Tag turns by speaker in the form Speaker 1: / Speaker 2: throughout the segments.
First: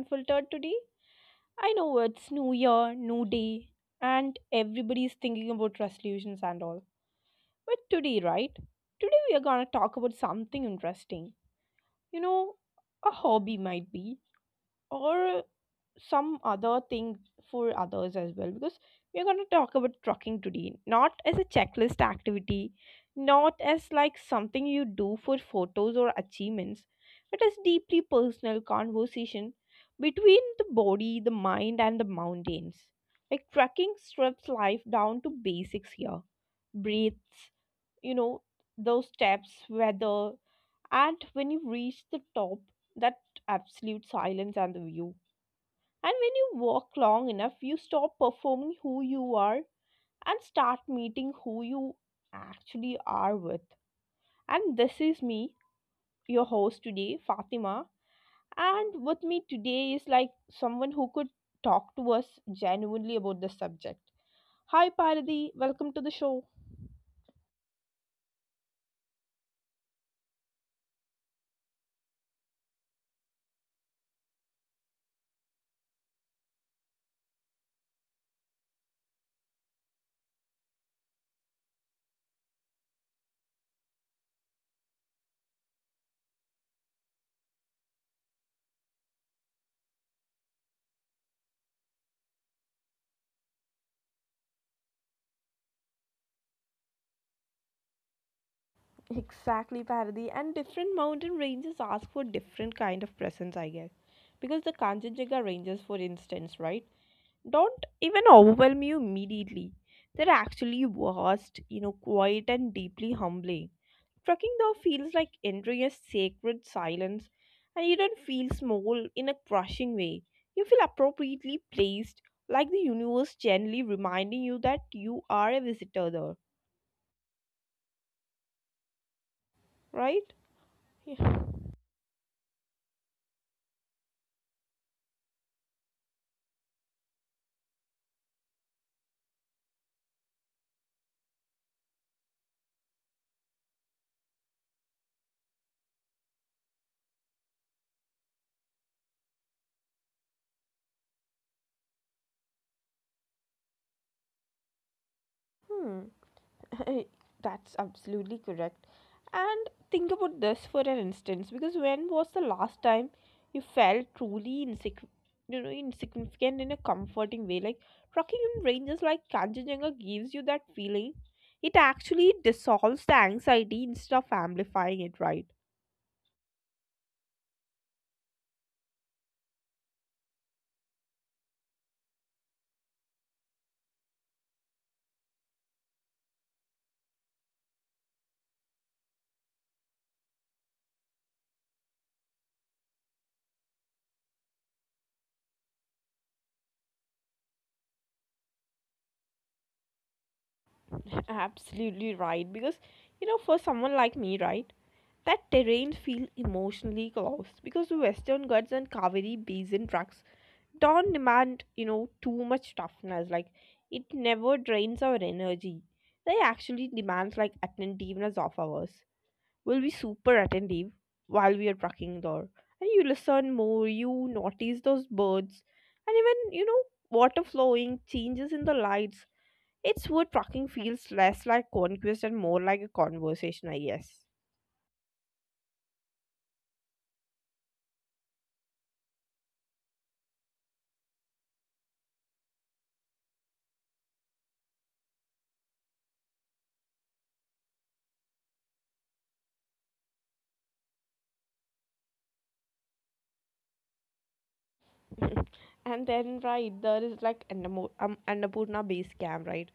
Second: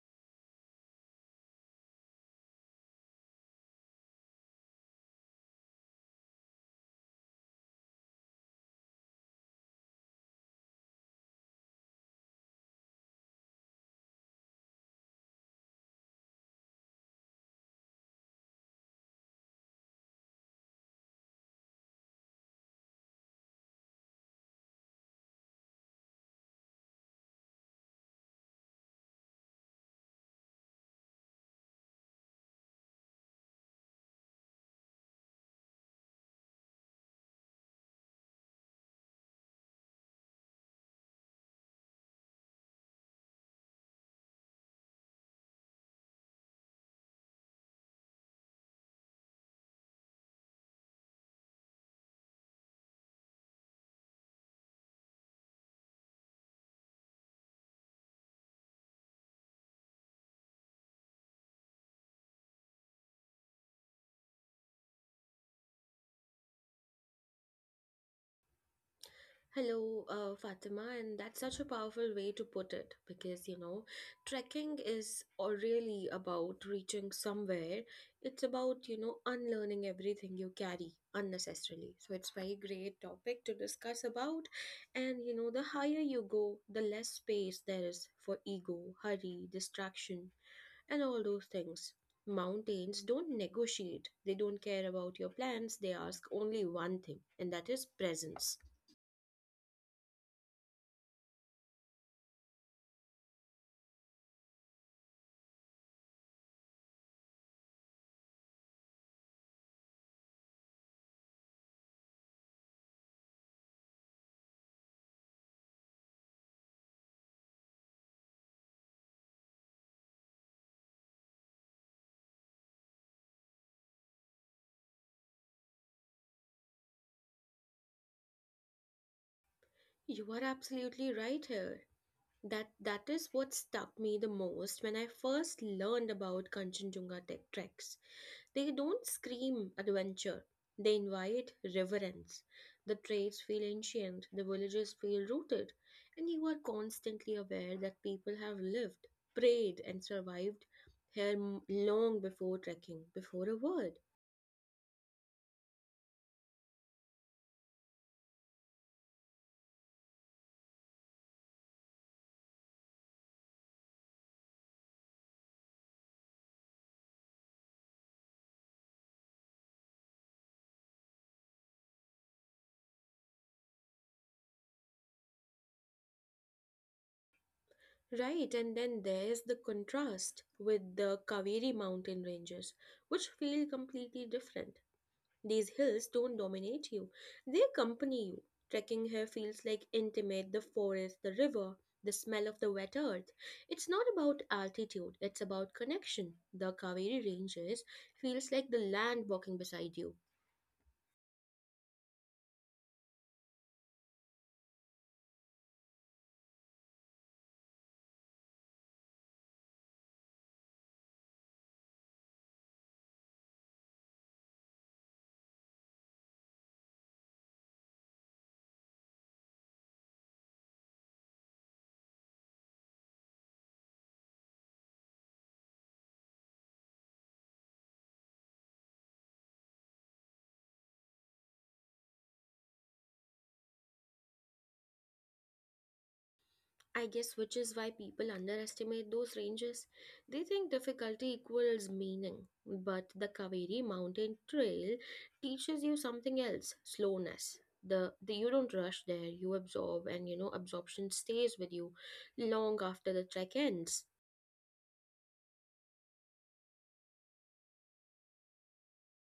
Speaker 1: Unfiltered today. I know it's new year, new day, and everybody is thinking about resolutions and all. But today, right? Today, we are gonna talk about something interesting. You know, a hobby might be or some other thing for others as well, because we're going to talk about trucking today, not as a checklist activity, not as like something you do for photos or achievements, but as deeply personal conversation between the body, the mind and the mountains. Like trucking strips life down to basics here: breaths, you know, those steps, weather, and when you reach the top, that absolute silence and the view. And when you walk long enough, you stop performing who you are and start meeting who you actually are with. And this is me, your host today, Fatima. And with me today is like someone who could talk to us genuinely about this subject. Hi, Paradi. Welcome to the show.
Speaker 2: Hello, Fatima, and that's such a powerful way to put it because you know, trekking is all really about reaching somewhere. It's about you know unlearning everything you carry unnecessarily. So it's very great topic to discuss about, and you know the higher you go, the less space there is for ego, hurry, distraction, and all those things. Mountains don't negotiate. They don't care about your plans. They ask only one thing, and that is presence.
Speaker 1: Exactly, Paradi. And different mountain ranges ask for different kind of presence, I guess. Because the Kanchenjunga ranges, for instance, right? Don't even overwhelm you immediately. They're actually vast, you know, quiet and deeply humbling. Trekking though feels like entering a sacred silence, and you don't feel small in a crushing way. You feel appropriately placed, like the universe gently reminding you that you are a visitor there, right?
Speaker 2: You are absolutely
Speaker 1: Yeah.
Speaker 2: right here. That is what stuck me the most when I first learned about Kanchenjunga treks. They don't scream adventure. They invite reverence. The trails feel ancient, the villages feel rooted, and you are constantly aware that people have lived, prayed, and survived here long before trekking, before a word.
Speaker 1: Hmm. That's absolutely correct. And think about this for an instance, because when was the last time you felt truly you know, insignificant in a comforting way? Like trekking in ranges like Kanchenjunga gives you that feeling. It actually dissolves the anxiety instead of amplifying it, right?
Speaker 2: Right, and then there's the contrast with the Kaveri mountain ranges, which feel completely different. These hills don't dominate you, they accompany you. Trekking here feels like intimate the forest, the river, the smell of the wet earth. It's not about altitude, it's about connection. The Kaveri ranges feels like the land walking beside you.
Speaker 1: Absolutely right. Because, you know, for someone like me, right, that terrain feel emotionally close because the Western Ghats and Kaveri Basin trucks don't demand, you know, too much toughness. Like, it never drains our energy. They actually demands like attentiveness of ours. We'll be super attentive while we are trucking there. And you listen more, you notice those birds, and even, you know, water flowing, changes in the lights. It's where talking feels less like conquest and more like a conversation, I guess.
Speaker 2: I guess which is why people underestimate those ranges. They think difficulty equals meaning, but the Kaveri mountain trail teaches you something else, slowness. The You don't rush there, you absorb and you know absorption stays with you long after the trek ends.
Speaker 1: Mhm. And then, right, there is like Annapurna base camp, right?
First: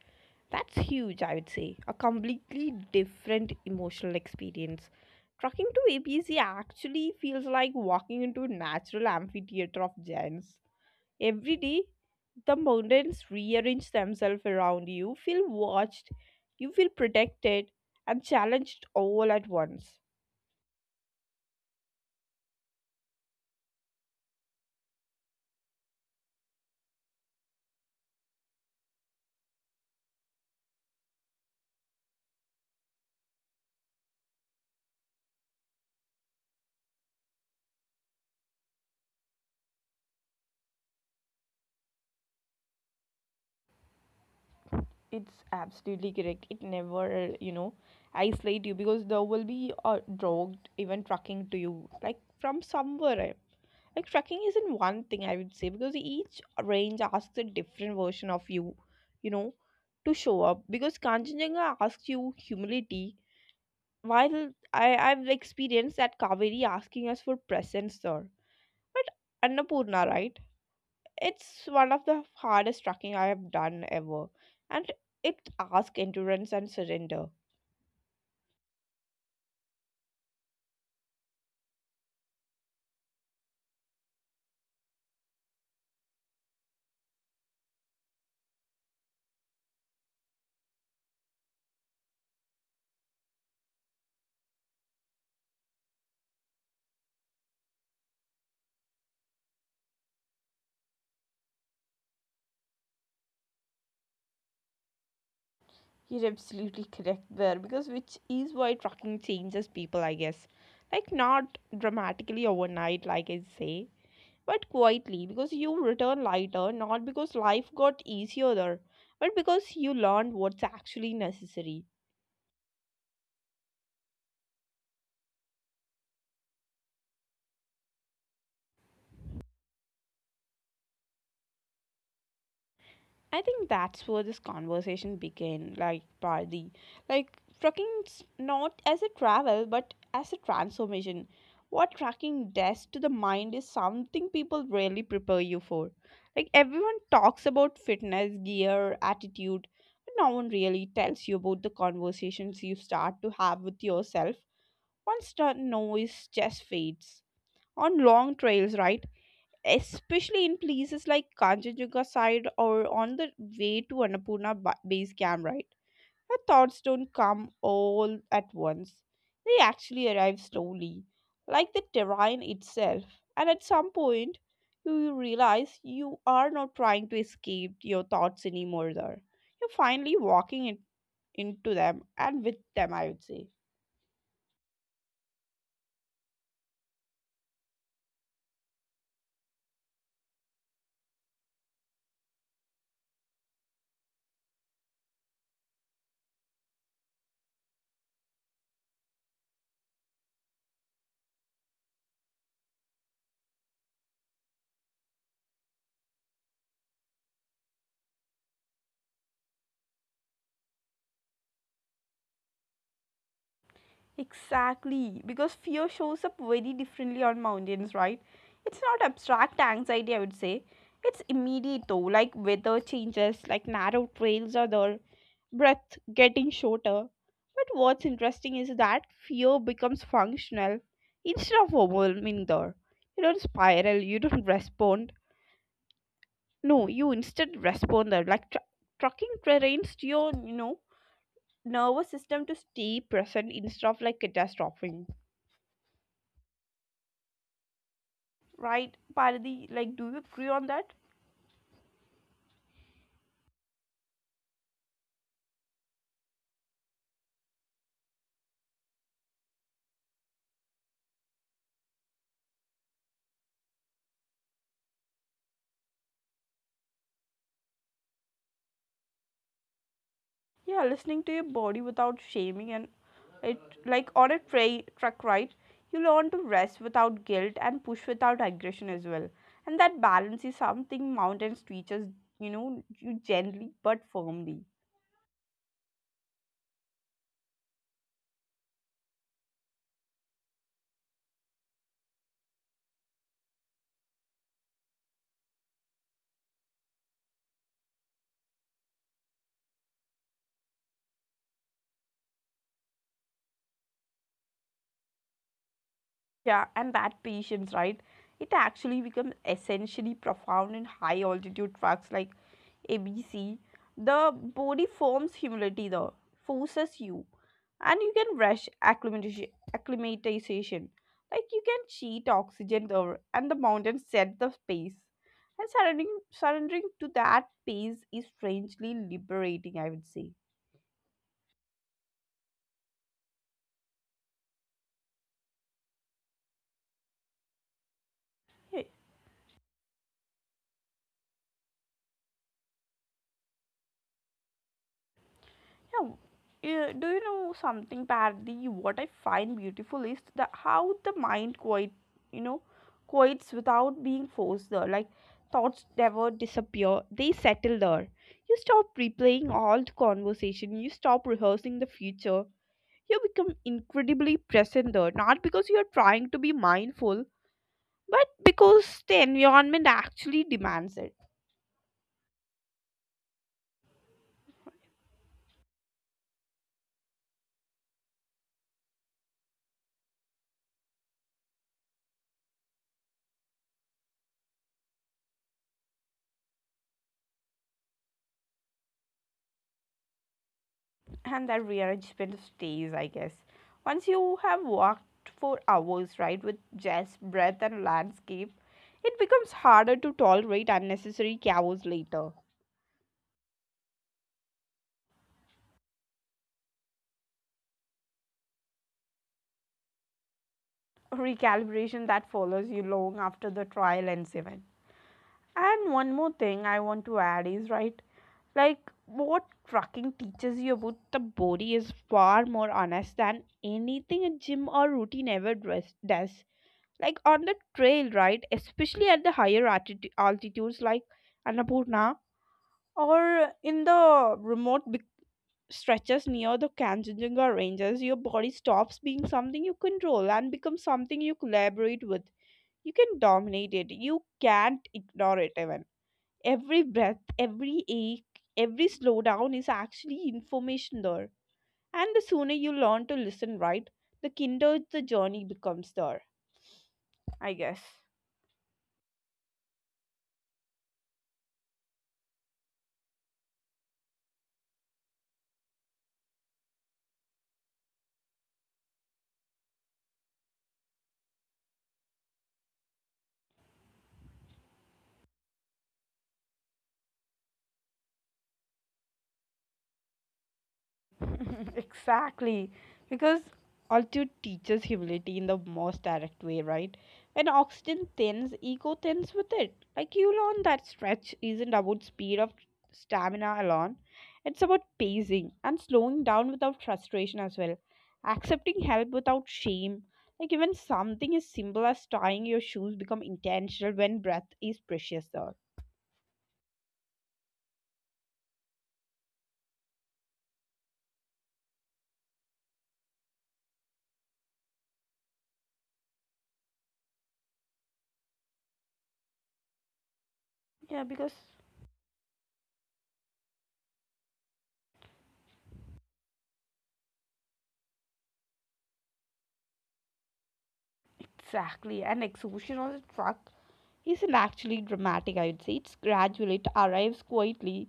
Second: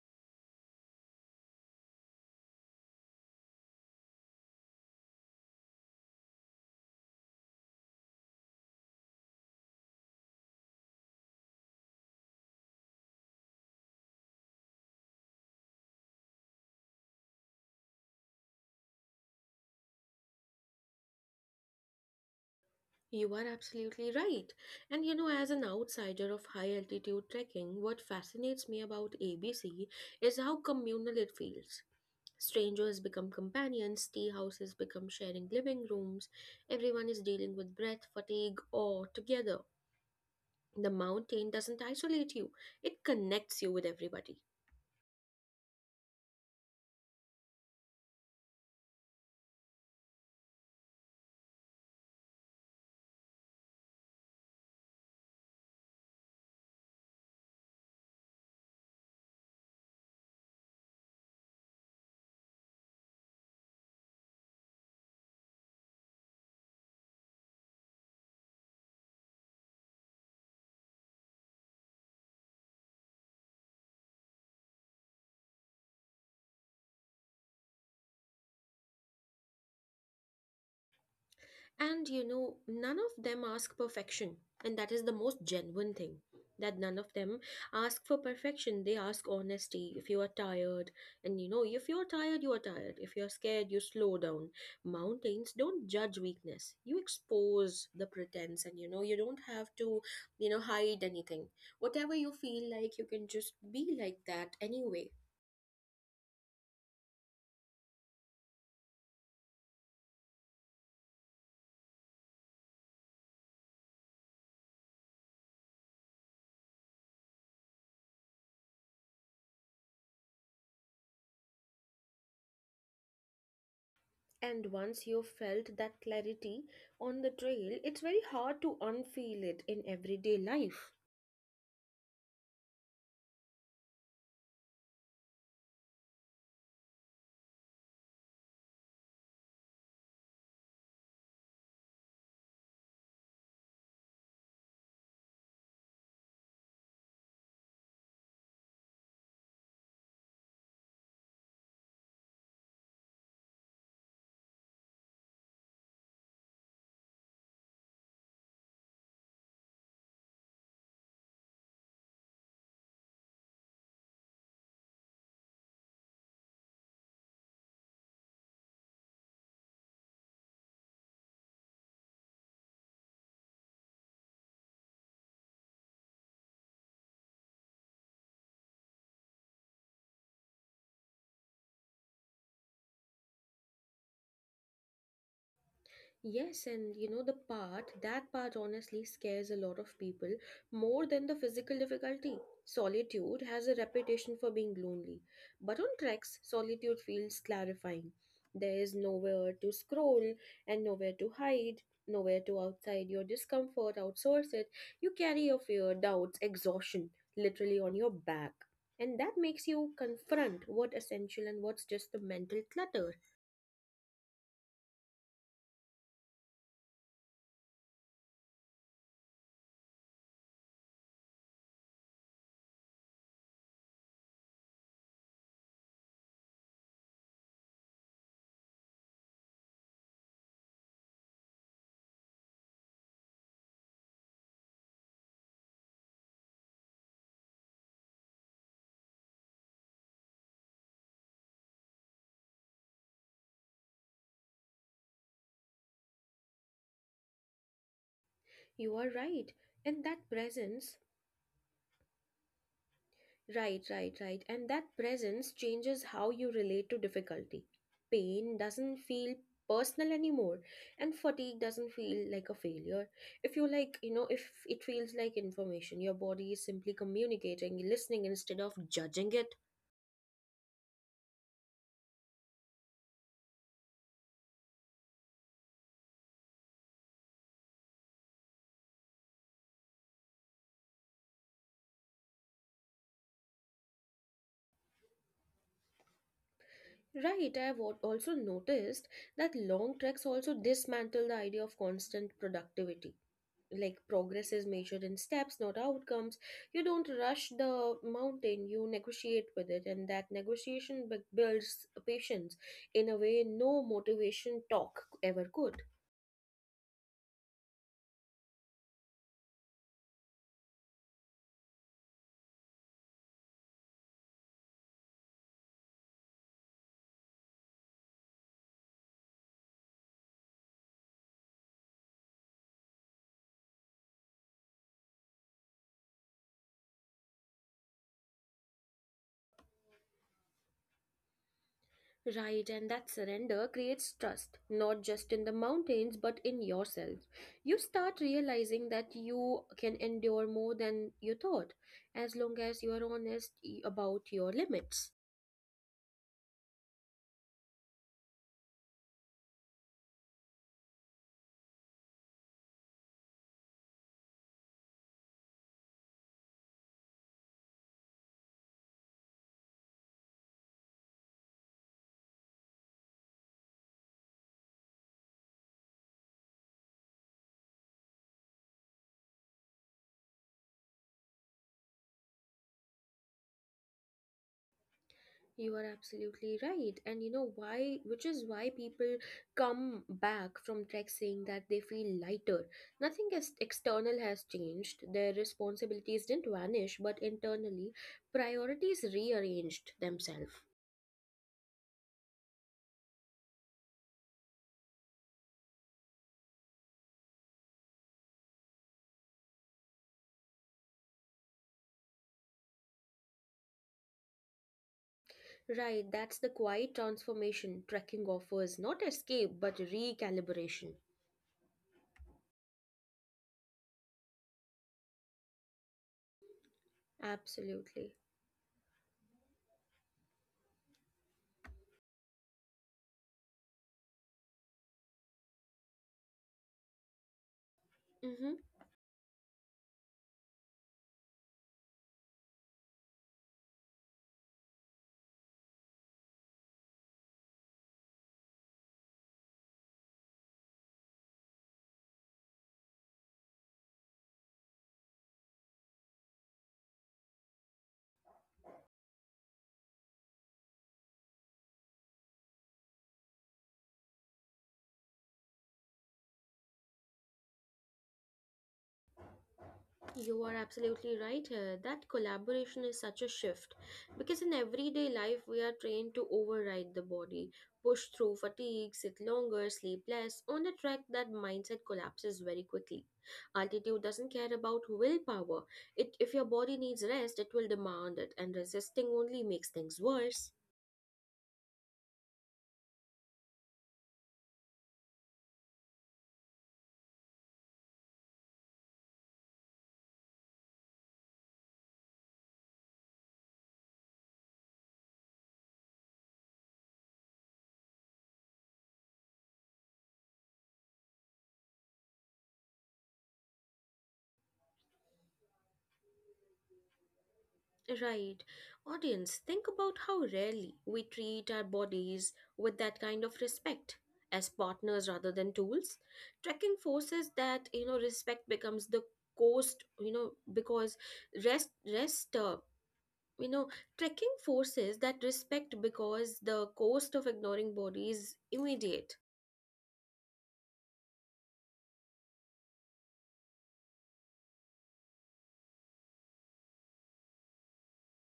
Speaker 1: That's huge, I would say. A completely different emotional experience. Trucking to ABC actually feels like walking into a natural amphitheater of giants. Every day, the mountains rearrange themselves around you. You feel watched, you feel protected and challenged all at once.
Speaker 2: You are absolutely right. And you know, as an outsider of high altitude trekking, what fascinates me about ABC is how communal it feels. Strangers become companions, tea houses become sharing living rooms, everyone is dealing with breath, fatigue, or together. The mountain doesn't isolate you, it connects you with everybody.
Speaker 1: It's absolutely correct. It never, you know, isolate you, because there will be a dog even trucking to you, like from somewhere. Eh. Like trucking isn't one thing, I would say, because each range asks a different version of you, you know, to show up. Because Kanchenjunga asks you humility, while I've experienced that Kaveri asking us for presence, sir. But Annapurna, right? It's one of the hardest trekking I have done ever, and it asks endurance and surrender.
Speaker 2: And you know, none of them ask perfection. And that is the most genuine thing that none of them ask for perfection. They ask honesty. If you are tired, and you know, if you're tired, you are tired. If you're scared, you slow down. Mountains don't judge weakness. You expose the pretense, and you know, you don't have to, you know, hide anything. Whatever you feel like, you can just be like that anyway.
Speaker 1: You're absolutely correct there, because which is why trekking changes people, I guess. Like, not dramatically overnight, like I say, but quietly, because you return lighter, not because life got easier there, but because you learned what's actually necessary.
Speaker 2: And once you've felt that clarity on the trail, it's very hard to unfeel it in everyday life.
Speaker 1: I think that's where this conversation began, like Pardi. Like trucking's not as a travel but as a transformation. What trucking does to the mind is something people rarely prepare you for. Like everyone talks about fitness, gear, attitude, but no one really tells you about the conversations you start to have with yourself once the noise just fades. On long trails, right? Especially in places like Kanchenjunga side or on the way to Annapurna base camp, right? Our thoughts don't come all at once. They actually arrive slowly, like the terrain itself. And at some point, you realize you are not trying to escape your thoughts anymore there. You're into them and with them, I would say.
Speaker 2: Yes, and you know, that part honestly scares a lot of people more than the physical difficulty. Solitude has a reputation for being lonely, but on treks, solitude feels clarifying. There is nowhere to scroll and nowhere to hide, nowhere to outside your discomfort, outsource it. You carry your fear, doubts, exhaustion literally on your back. And that makes you confront what essential and what's just the mental clutter.
Speaker 1: Exactly, because fear shows up very differently on mountains, right? It's not abstract anxiety, I would say. It's immediate though, like weather changes, like narrow trails or the breath getting shorter. But what's interesting is that fear becomes functional instead of overwhelming there. You don't spiral, you don't respond. No, you instead respond there, like trucking terrains to your, you know, nervous system to stay present instead of like catastrophing.
Speaker 2: You are
Speaker 1: Right,
Speaker 2: right.
Speaker 1: Paradi,
Speaker 2: And that
Speaker 1: like, do you agree
Speaker 2: presence
Speaker 1: on that?
Speaker 2: Right, and that presence changes how you relate to difficulty. Pain doesn't feel personal anymore, and fatigue doesn't feel like a failure. If you like, you know, if it feels like information, your body is simply communicating, listening instead of judging it.
Speaker 1: Yeah, listening to your body without shaming and it, like on a truck ride, you learn to rest without guilt and push without aggression as well. And that balance is something mountains teaches, you know, you gently but firmly.
Speaker 2: Right, I've also noticed that long treks also dismantle the idea of constant productivity. Like progress is measured in steps not outcomes, you don't rush the mountain, you negotiate with it, and that negotiation builds patience in a way no motivation talk ever could.
Speaker 1: Yeah, and that patience, right, it actually becomes essentially profound in high altitude trucks like ABC, the body forms humility. The forces you, and you can rush acclimatization. Acclimatization. Like you can cheat oxygen there, and the mountains set the pace. And surrendering to that pace is strangely liberating, I would say.
Speaker 2: Right, and that surrender creates trust not just in the mountains but in yourself. You start realizing that you can endure more than you thought as long as you are honest about your limits.
Speaker 1: Yeah, yeah, do you know something, Pardi? What I find beautiful is the how the mind quite, you know, quiets without being forced there. Like thoughts never disappear; they settle there. You stop replaying old conversation. You stop rehearsing the future. You become incredibly present there, not because you are trying to be mindful, but because the environment actually demands it.
Speaker 2: You are absolutely right. And you know why, which is why people come back from trek saying that they feel lighter. Nothing external has changed. Their responsibilities didn't vanish, but internally, priorities rearranged themselves.
Speaker 1: And that rearrangement stays, I guess. Once you have walked for hours, right, with just breath and landscape, it becomes harder to tolerate unnecessary chaos later.
Speaker 2: Right, that's the quiet transformation trekking offers, not escape, but recalibration.
Speaker 1: Recalibration that follows you long after the trial ends, even. And one more thing I want to
Speaker 2: Absolutely.
Speaker 1: add is, right, like what trucking teaches you about the body is far more honest than anything a gym or routine ever does. Like on the
Speaker 2: Mm-hmm.
Speaker 1: trail, right, especially at the higher altitudes, like Annapurna or in the remote big stretches near the Kanchenjunga ranges, your body stops being something you control and becomes something you collaborate with. You can dominate it, you can't ignore it even. Every breath, every ache, every slowdown is actually information there. And the sooner you learn to listen, right, the kinder the journey becomes there, I guess.
Speaker 2: You are absolutely right here. That collaboration is such a shift because in everyday life we are trained to override the body, push through fatigue, sit longer, sleep less. On a trek, that mindset collapses very quickly. Altitude doesn't care about willpower. It, if your body needs rest, it will demand it, and resisting only makes things worse.
Speaker 1: Exactly, because altitude teaches humility in the most direct way, right? When oxygen thins, ego thins with it. Like you learn that stretch isn't about speed of stamina alone, it's about pacing and slowing down without frustration as well, accepting help without shame. Like even something as simple as tying your shoes become intentional when breath is precious. Though
Speaker 2: Right. Audience, think about how rarely we treat our bodies with that kind of respect as partners rather than tools. Trekking forces that, you know, respect becomes the cost, you know, because rest,
Speaker 1: yeah, because
Speaker 2: rest, uh, you know, trekking forces that respect because the cost of ignoring body is immediate.
Speaker 1: exactly, and exhaustion also track isn't actually dramatic, I would say. It's gradual, it arrives quietly.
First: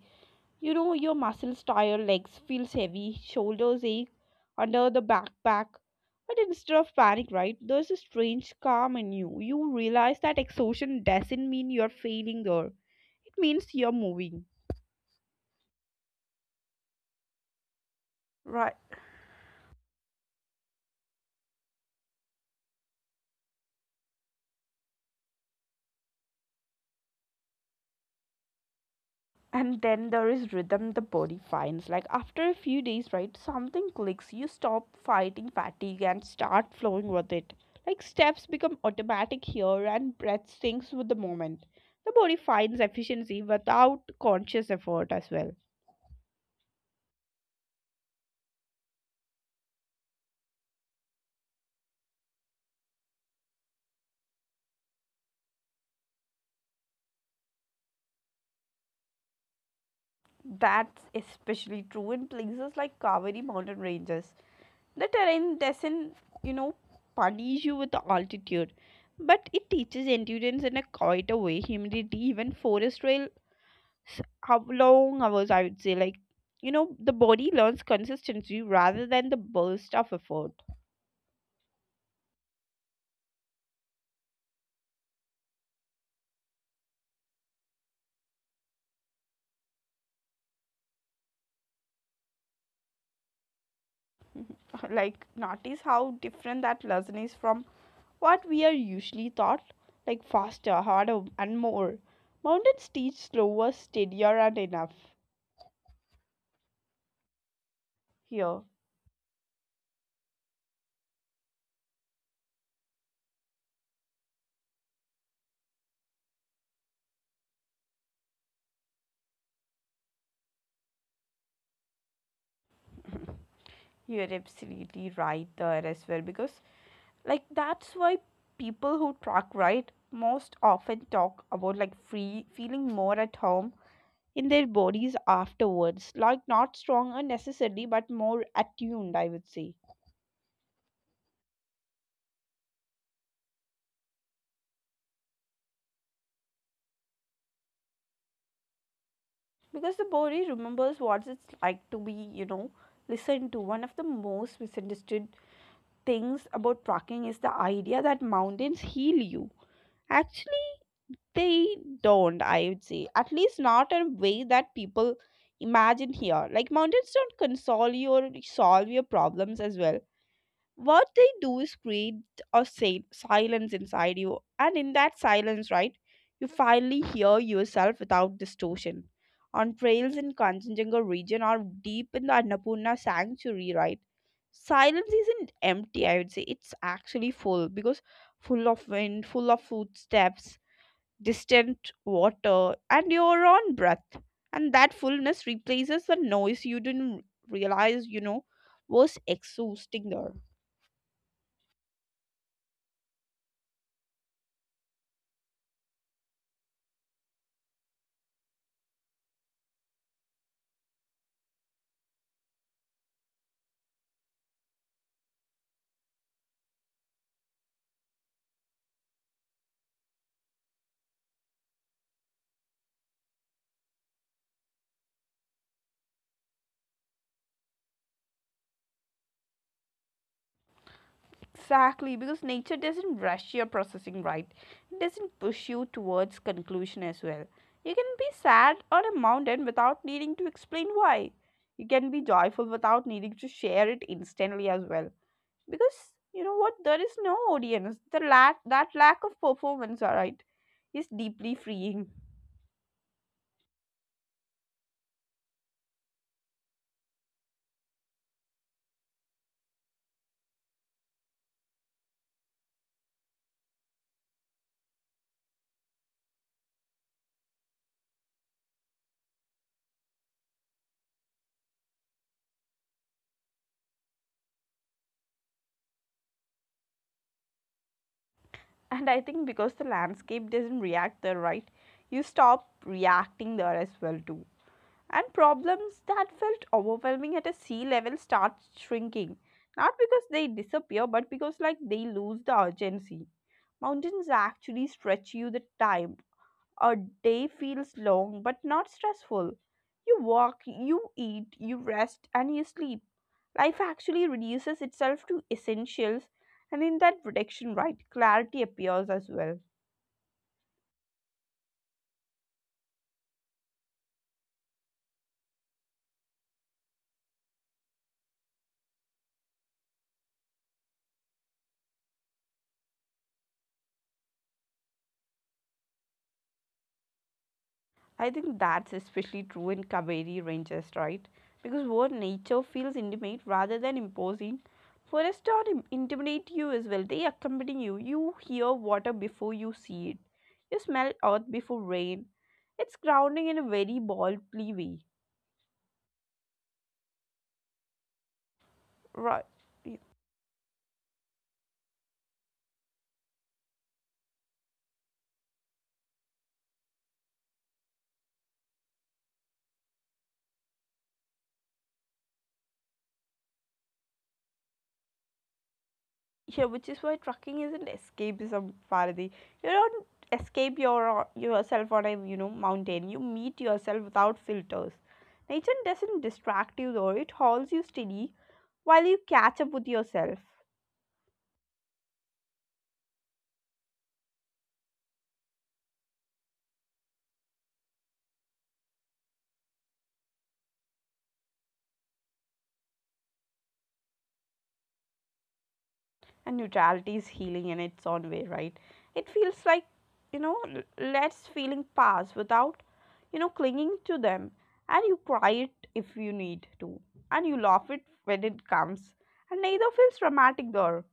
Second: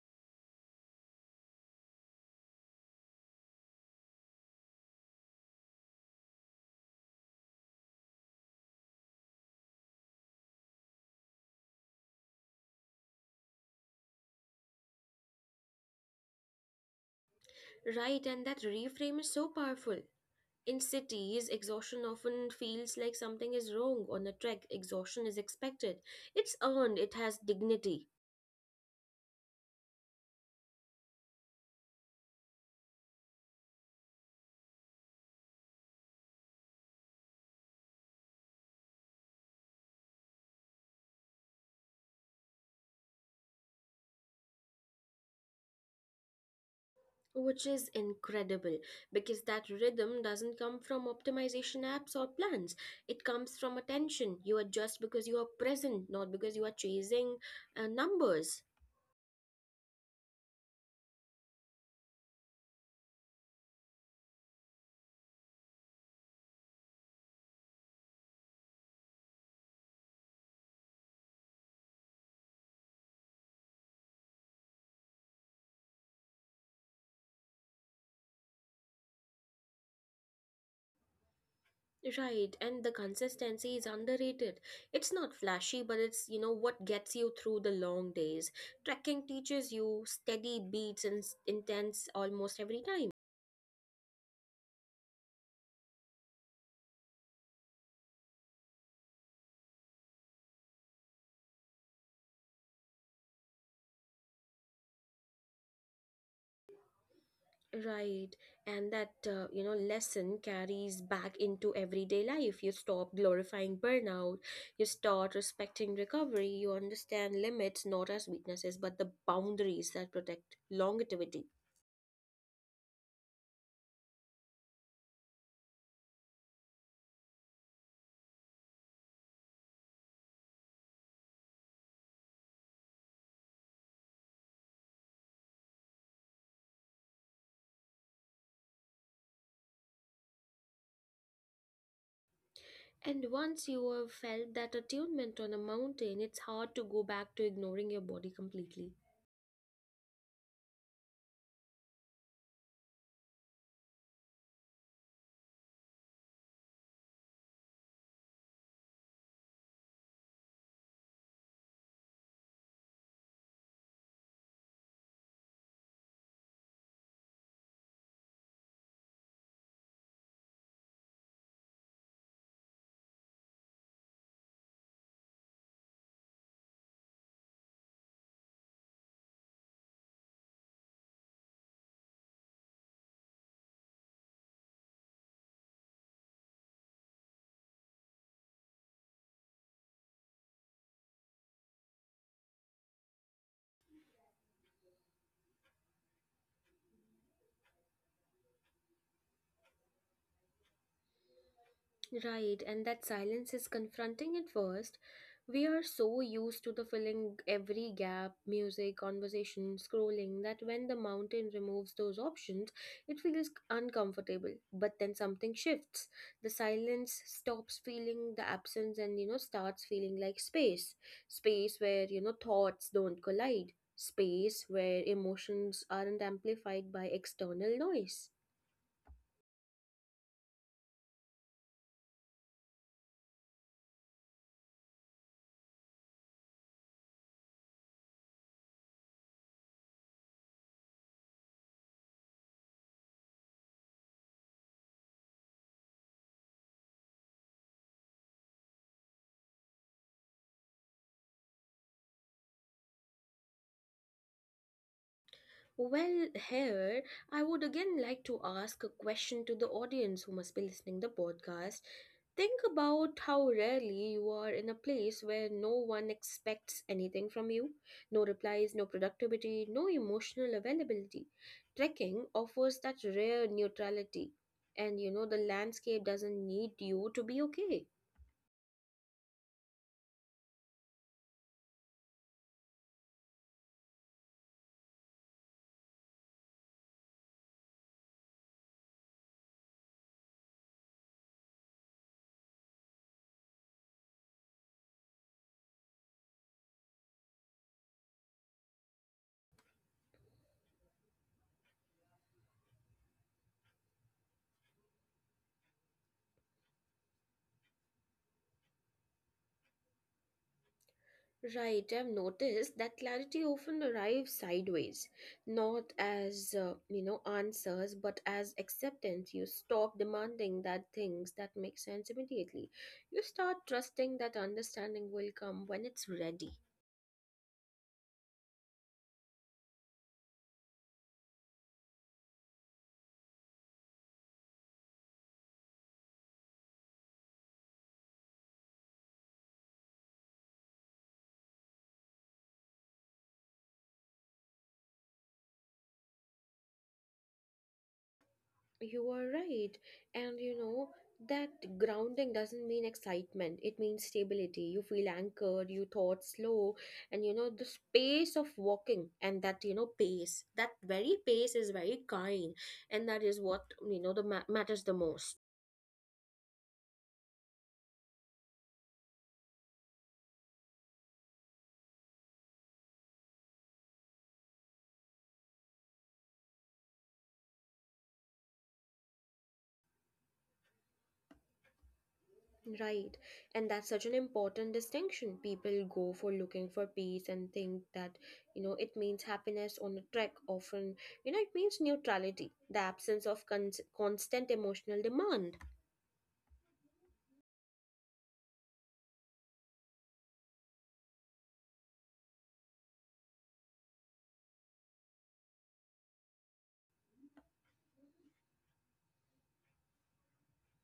Speaker 1: You know, your muscles tire, legs feels heavy, shoulders ache under the backpack. But instead of panic, right, there's a strange calm in you. You realize that exhaustion doesn't mean you're failing there. It means you're moving. Right.
Speaker 2: Right. And that reframe is so powerful. In cities, exhaustion often feels like something is wrong. On a trek, exhaustion is expected. It's earned, it has dignity,
Speaker 1: And then there is rhythm the body finds. Like after a few days, right, something clicks. You stop fighting fatigue and start flowing with it. Like steps become automatic here and breath syncs with the moment. The body finds efficiency without conscious effort as well.
Speaker 2: which is incredible because that rhythm doesn't come from optimization apps or plans. It comes from attention. You adjust because you are present, not because you are chasing numbers.
Speaker 1: That's especially true in places like Kaveri mountain ranges. The terrain doesn't, you know, punish you with the altitude, but it teaches endurance in a quieter way. Humidity, even forest trail how long hours, I would say, like, you know, the body learns consistency rather than the burst of effort.
Speaker 2: Right, and the consistency is underrated. It's not flashy, but it's, you know, what gets you through the long days. Trekking teaches you steady beats and intense almost every time.
Speaker 1: Like notice how different that lesson is from what we are usually taught, like faster, harder and more. Mountains teach slower, steadier and enough
Speaker 2: Right,
Speaker 1: here.
Speaker 2: and that, you know, lesson carries back into everyday life. You stop glorifying burnout, you start respecting recovery, you understand limits not as weaknesses, but the boundaries that protect longevity.
Speaker 1: You're absolutely right there as well, because like that's why people who truck ride most often talk about like free feeling more at home in their bodies afterwards, like not stronger necessarily but more attuned, I would say.
Speaker 2: And once you have felt that attunement on a mountain, it's hard to go back to ignoring your body completely.
Speaker 1: Because the body remembers what it's like to be, you know, listened to. One of the most misunderstood things about trekking is the idea that mountains heal you. Actually they don't, I would say, at least not in a way that people imagine here. Like mountains don't console you or solve your problems as well. What they do is create a silence inside you, and in that silence, right, you finally hear yourself without distortion. On trails in Kanchenjunga region or deep in the Annapurna sanctuary, right, silence isn't empty, I would say. It's actually full, because full of wind, full of footsteps, distant water and your own breath. And that fullness replaces the noise you didn't realize, you know, was exhausting there.
Speaker 2: Right, and that silence is confronting at first. We are so used to the filling every gap, music, conversation, scrolling, that when the mountain removes those options, it feels uncomfortable. But then something shifts. The silence stops feeling the absence and, you know, starts feeling like space. Space where, you know, thoughts don't collide. Space where emotions aren't amplified by external noise.
Speaker 1: Exactly, because nature doesn't rush your processing, right. It doesn't push you towards conclusion as well. You can be sad on a mountain without needing to explain why. You can be joyful without needing to share it instantly as well. Because you know what, there is no audience. The lack that lack of performance, alright, is deeply freeing.
Speaker 2: Well, here, I would again like to ask a question to the audience who must be listening the podcast. Think about how rarely you are in a place where no one expects anything from you. No replies, no productivity, no emotional availability. Trekking offers that rare neutrality. And you know, the landscape doesn't need you to be okay.
Speaker 1: And I think because the landscape doesn't react there, right? You stop reacting there as well too. And problems that felt overwhelming at a sea level start shrinking, not because they disappear, but because like they lose the urgency. Mountains actually stretch you the time. A day feels long but not stressful. You walk, you eat, you rest, and you sleep. Life actually reduces itself to essentials, and in that reduction, right, clarity appears as well.
Speaker 2: Right, I've noticed that clarity often arrives sideways, not as, you know, answers, but as acceptance. You stop demanding that things that make sense immediately. You start trusting that understanding will come when it's ready.
Speaker 1: I think that's especially true in Kaveri ranges, right? Because where nature feels intimate rather than imposing, forests don't intimidate you as well. They accompany you. You hear water before you see it. You smell earth before rain. It's grounding in a very boldly way.
Speaker 2: You are
Speaker 1: Right.
Speaker 2: right. And you know, that grounding doesn't mean excitement, it means stability. You feel anchored, you thought slow, and you know, the space of walking and that, you know, pace, that very pace is very kind. And that is what, you know, the matters the most.
Speaker 1: Yeah, which is why trucking isn't escapism, Faradi. You don't escape yourself on a mountain. You meet yourself without filters. Nature doesn't distract you though; it holds you steady while you catch up with yourself.
Speaker 2: Right. And that's such an important distinction. People go for looking for peace and think that, you know, it means happiness on a trek. Often, you know, it means neutrality, the absence of constant emotional demand.
Speaker 1: And neutrality is healing in its own way, right? It feels like you know l- lets feeling pass without clinging to them, and you cry it if you need to, and you laugh it when it comes, and neither feels dramatic though.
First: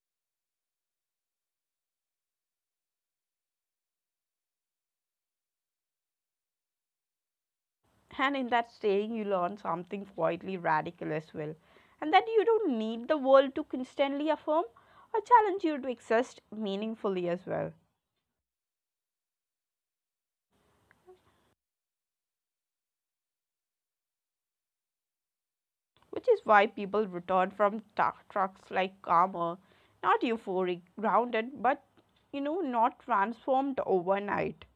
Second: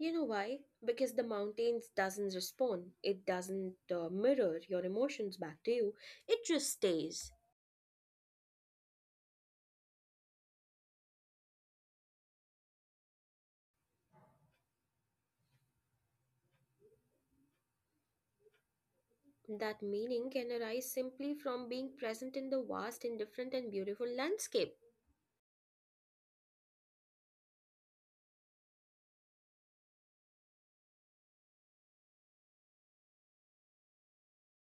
Speaker 2: You know why? Because the mountains doesn't respond. It doesn't mirror your emotions back to you. It just stays.
Speaker 1: And in that staying, you learn something quietly radical as well. And that you don't need the world to constantly affirm or challenge you to exist meaningfully as well.
Speaker 2: That meaning can arise simply from being present in the vast, indifferent, and beautiful landscape.
Speaker 1: Which is why people return from trucks like calmer, not euphoric, grounded, but not transformed overnight.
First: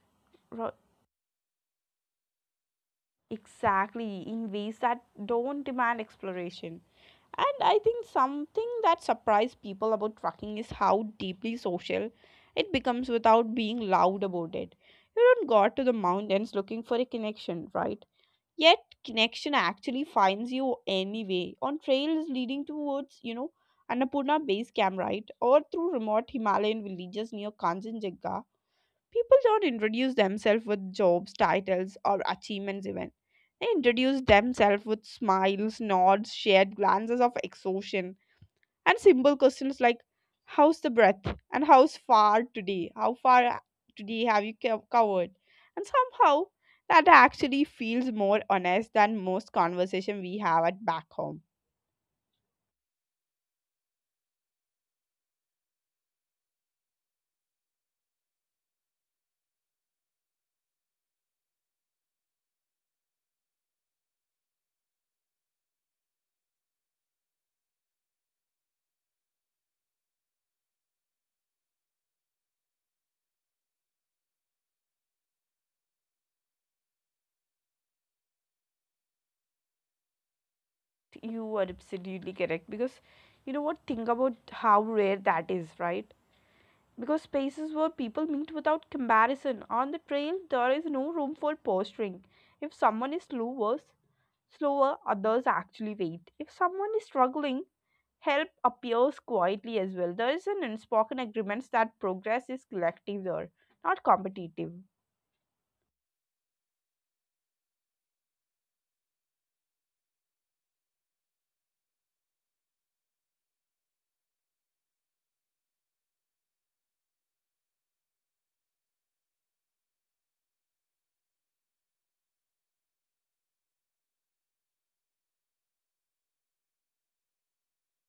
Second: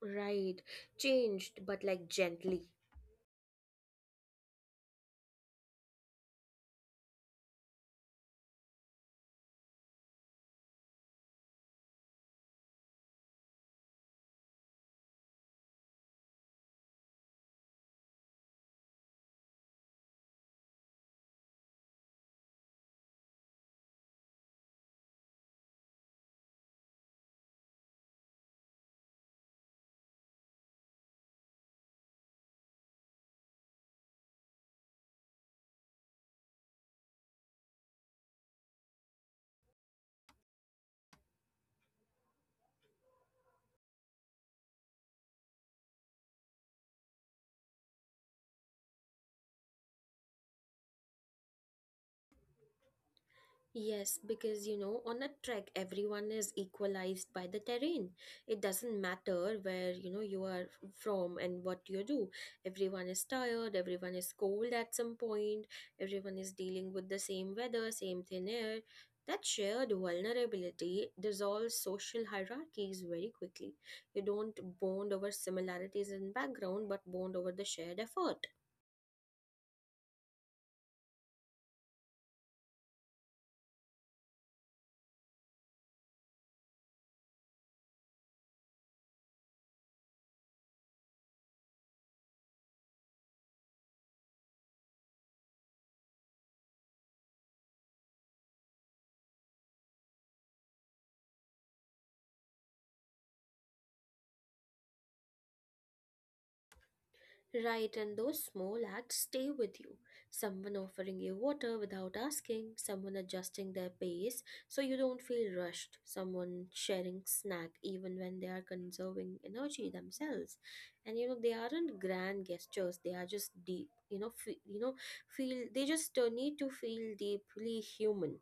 Speaker 2: Right,
Speaker 1: Ro-
Speaker 2: changed, but like gently.
Speaker 1: Exactly, in ways that don't demand exploration. And I think something that surprised people about trucking is how deeply social it becomes without being loud about it. You don't go out to the mountains looking for a connection, right? Yet connection actually finds you anyway on trails leading towards, Annapurna base camp, right? Or through remote Himalayan villages near Kanchenjunga. People don't introduce themselves with jobs, titles, or achievements, even. They introduce themselves with smiles, nods, shared glances of exhaustion, and simple questions like, how's the breath? And how's far today? How far today have you covered? And somehow, that actually feels more honest than most conversation we have at back home.
Speaker 2: Yes, because you know, on a trek, everyone is equalized by the terrain. It doesn't matter where you know you are from and what you do. Everyone is tired, everyone is cold at some point, everyone is dealing with the same weather, same thin air. That shared vulnerability dissolves social hierarchies very quickly. You don't bond over similarities in background, but bond over the shared effort.
Speaker 1: You are absolutely correct because you know what? Think about how rare that is, right? Because spaces where people meet without comparison. On the trail, there is no room for posturing. If someone is slower, slower others actually wait. If someone is struggling, help appears quietly as well. There is an unspoken agreement that progress is collective there, not competitive.
Speaker 2: Right, and those small acts stay with you. Someone offering you water without asking, someone adjusting their pace so you don't feel rushed, someone sharing snack even when they are conserving energy themselves. And you know, they aren't grand gestures, they are just deep. Feel they just need to feel deeply human.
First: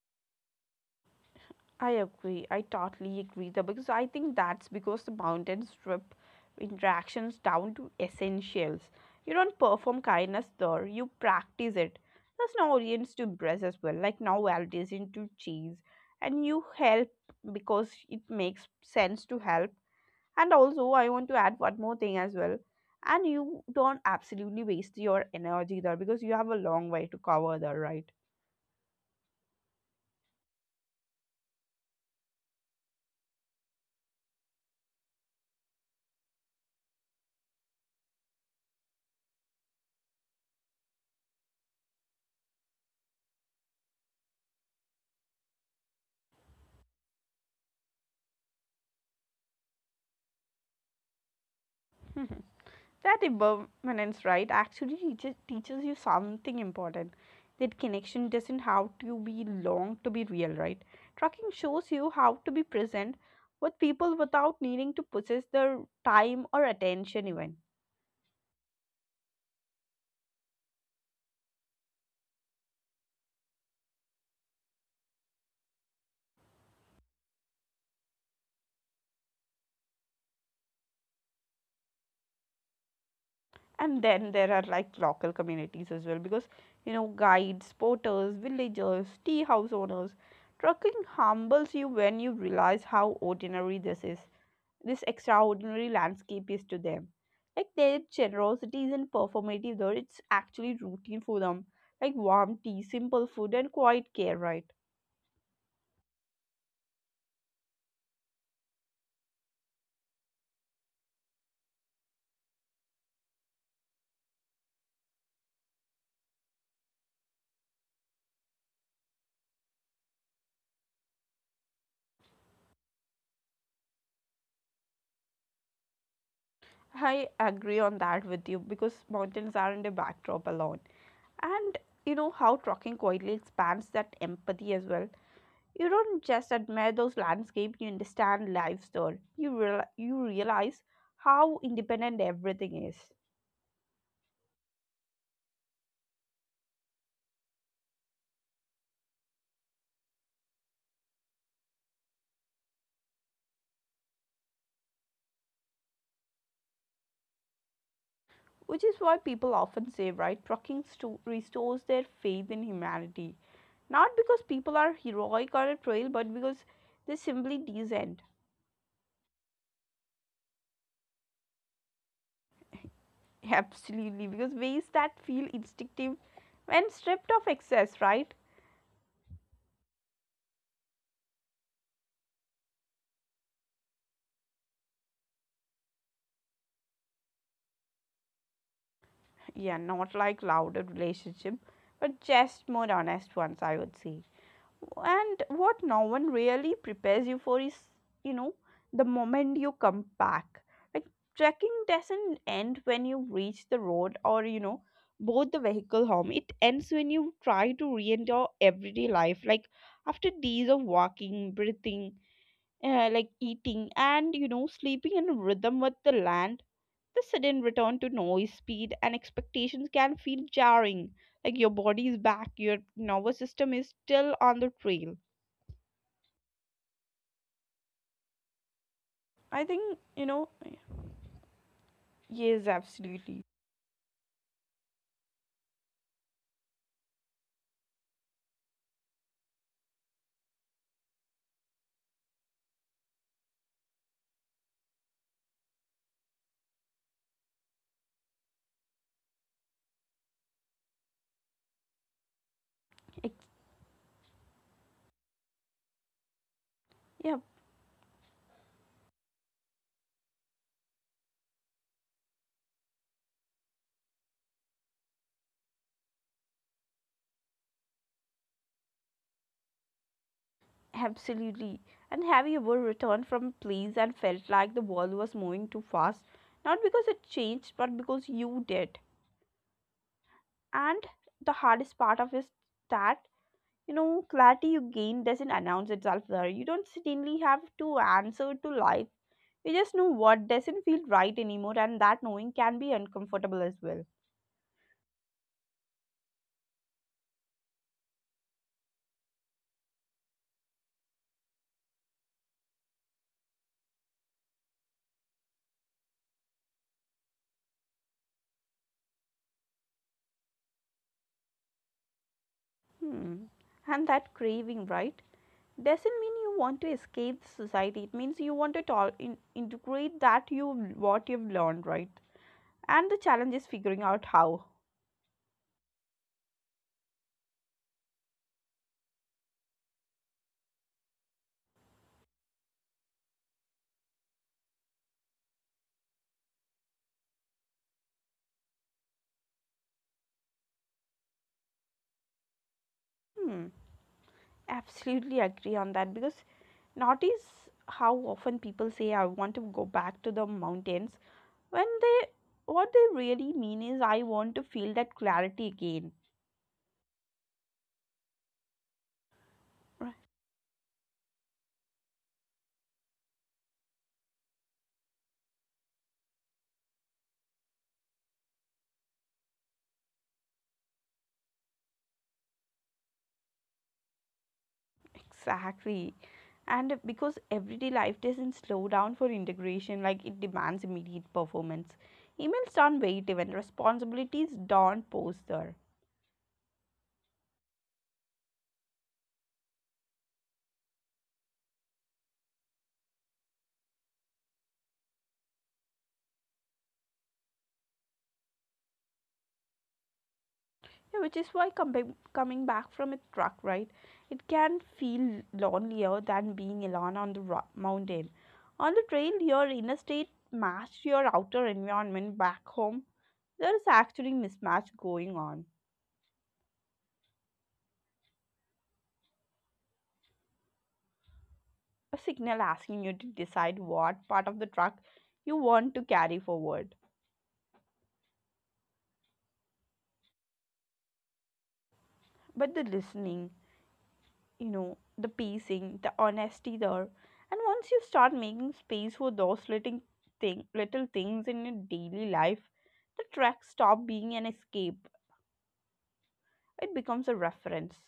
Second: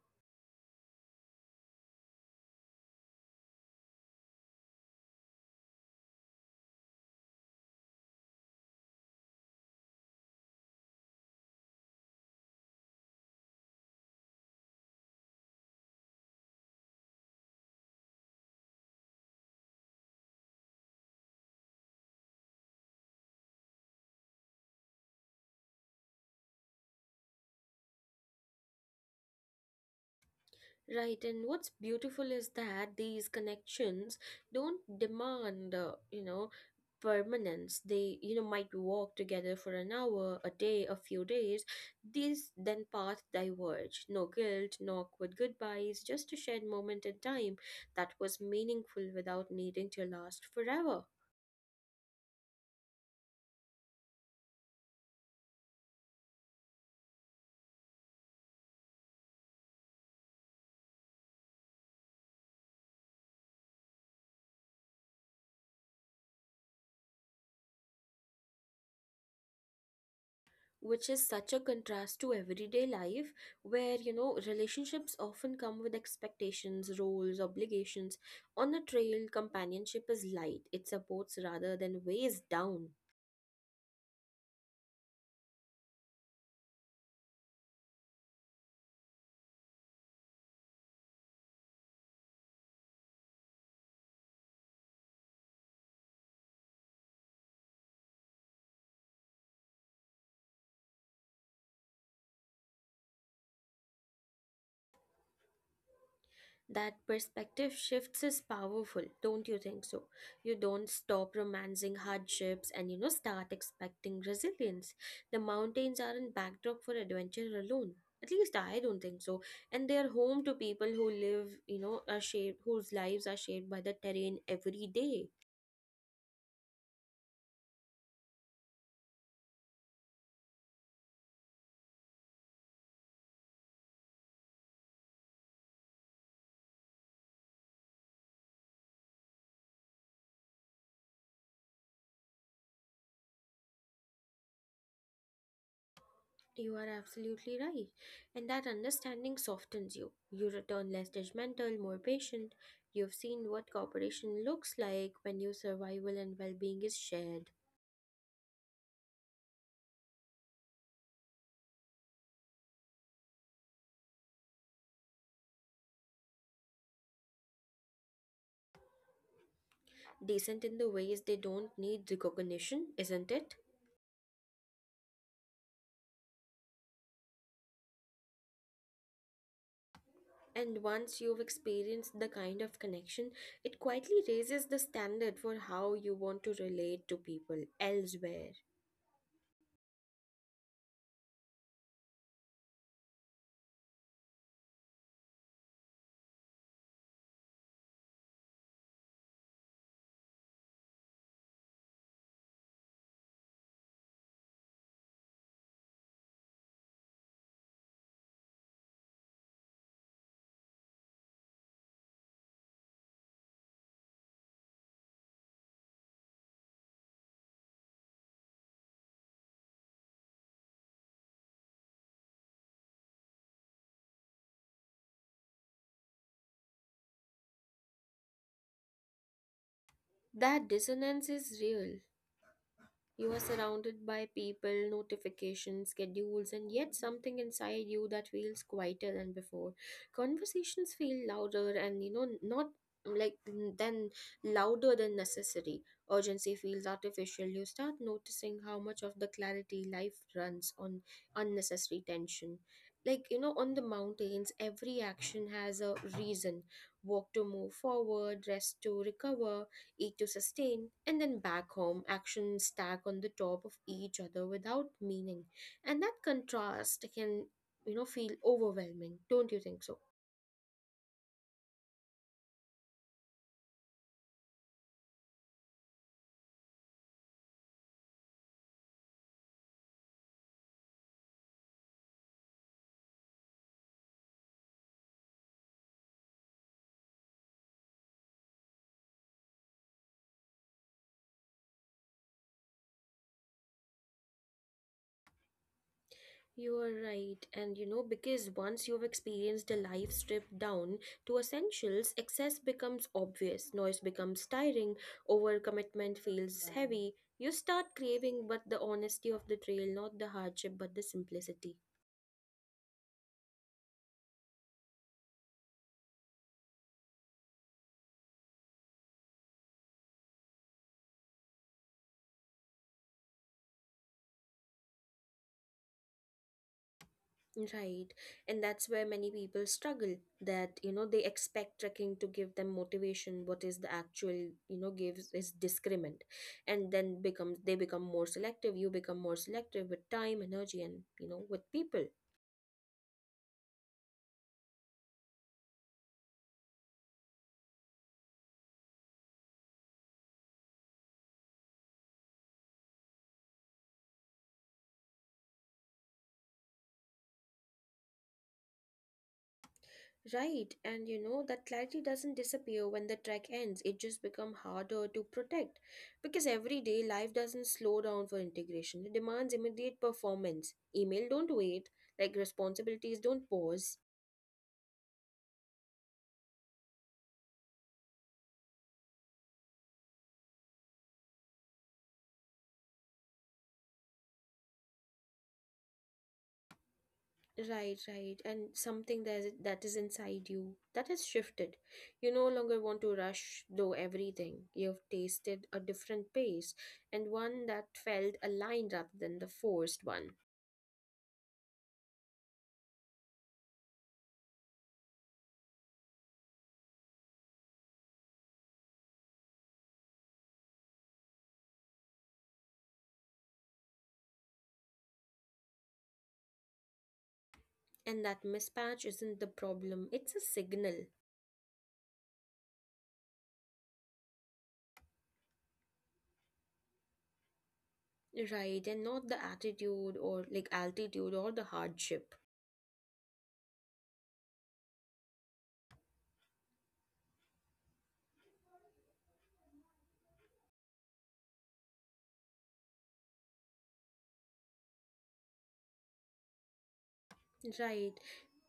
Speaker 1: I agree. I totally agree there because I think that's because the mountain strip interactions down to essentials. You don't perform kindness there, you practice it. There's no audience to impress as well, like no validation to cheese. And you help because it makes sense to help. And also I want to add one more thing as well. And you don't absolutely waste your energy there because you have a long way to cover there, right?
Speaker 2: Right, and what's beautiful is that these connections don't demand, you know, permanence, they you know might walk together for an hour, a day, a few days, these then paths diverge, no guilt, no awkward goodbyes, just a shared moment in time that was meaningful without needing to last forever.
Speaker 1: That impermanence, right, actually teaches you something important. That connection doesn't have to be long to be real, right? Trucking shows you how to be present with people without needing to possess their time or attention, even.
Speaker 2: Which is such a contrast to everyday life where you know relationships often come with expectations, roles, obligations. On a trail companionship is light, it supports rather than weighs down.
Speaker 1: And then there are like local communities as well, because guides, porters, villagers, tea house owners. Trucking humbles you when you realize how ordinary this is. This extraordinary landscape is to them. Like their generosity isn't performative though, it's actually routine for them. Like warm tea, simple food, and quiet care, right?
Speaker 2: That perspective shifts is powerful, don't you think so? You don't stop romancing hardships and you know start expecting resilience. The mountains aren't backdrop for adventure alone. At least I don't think so. And they are home to people who live, you know, are shaped whose lives are shaped by the terrain every day.
Speaker 1: I agree on that with you because mountains aren't a backdrop alone. And you know how trucking quietly expands that empathy as well. You don't just admire those landscapes, you understand lives there. You realize how independent everything is.
Speaker 2: You are absolutely right. And that understanding softens you. You return less judgmental, more patient. You've seen what cooperation looks like when your survival and well being is shared.
Speaker 1: Which is why people often say, right, trucking restores their faith in humanity. Not because people are heroic or a trail, but because they're simply decent.
Speaker 2: Decent in the ways they don't need recognition, isn't it?
Speaker 1: Absolutely, because ways that feel instinctive when stripped of excess, right?
Speaker 2: And once you've experienced the kind of connection, it quietly raises the standard for how you want to relate to people elsewhere.
Speaker 1: Yeah, not like louder relationship, but just more honest ones, I would say. And what no one really prepares you for is, you know, the moment you come back. Like trekking doesn't end when you reach the road or, board the vehicle home. It ends when you try to re-enter everyday life. Like after days of walking, breathing, like eating and, sleeping in rhythm with the land, the sudden return to noise, speed and expectations can feel jarring. Like your body is back, your nervous system is still on the trail I
Speaker 2: That
Speaker 1: think,
Speaker 2: dissonance is real. You are
Speaker 1: yes,
Speaker 2: surrounded
Speaker 1: absolutely.
Speaker 2: by people, notifications, schedules, and yet something inside you that feels quieter than before. Conversations feel louder and, not like then louder than necessary. Urgency feels artificial. You start noticing how much of the clarity life runs on unnecessary tension. Like, on the
Speaker 1: Ex-
Speaker 2: mountains, every action has a reason: walk to move
Speaker 1: Yeah,
Speaker 2: forward, rest to recover, eat to sustain, and then back home, actions stack on the top of each other without meaning. And that contrast can, feel overwhelming, don't you think so?
Speaker 1: absolutely. And have you ever returned from plays and felt like the ball was moving too fast? Not because it changed, but because you did. And the hardest part of is that, clarity you gain doesn't announce itself there. You don't suddenly have to answer to life. You just know what doesn't feel right anymore, and that knowing can be uncomfortable as well.
Speaker 2: You are right. And because once you've experienced a life stripped down to essentials, excess becomes obvious, noise becomes tiring, overcommitment feels heavy. You start craving, but the honesty of the trail, not the hardship, but the simplicity.
Speaker 1: Hmm. And that craving, right? Doesn't mean you want to escape the society, it means you want to integrate that you what you've learned, right? And the challenge is figuring out how.
Speaker 2: Right. And that's where many people struggle that, they expect trekking to give them motivation. What is the actual gives is discriminant. And then become more selective. You become more selective with time, energy, and, with people.
Speaker 1: Hmm, absolutely agree on that, because notice how often people say, I want to go back to the mountains, when they what they really mean is, I want to feel that clarity again.
Speaker 2: Right. And, that clarity doesn't disappear when the trek ends. It just become harder to protect because everyday life doesn't slow down for integration. It demands immediate performance. Email don't wait. Like responsibilities don't pause.
Speaker 1: Exactly. And because everyday life doesn't slow down for integration, like it demands immediate performance. Emails don't wait even, responsibilities don't pause there.
Speaker 2: Right, right. And something that is inside you that has shifted. You no longer want to rush through everything. You've tasted a different pace and one that felt aligned rather than the forced one.
Speaker 1: Yeah, which is why coming back from a truck ride, it can feel lonelier than being alone on the mountain. On the trail, your inner state matched your outer environment back home. There is actually mismatch going on.
Speaker 2: And that mismatch isn't the problem, it's a signal.
Speaker 1: A signal asking you to decide what part of the truck you want to carry forward.
Speaker 2: Right, and not the attitude or like altitude or the hardship.
Speaker 1: But the listening, the pacing, the honesty there, and once you start making space for those little things in your daily life, the truck stop being an escape. It becomes a
Speaker 2: Right,
Speaker 1: reference.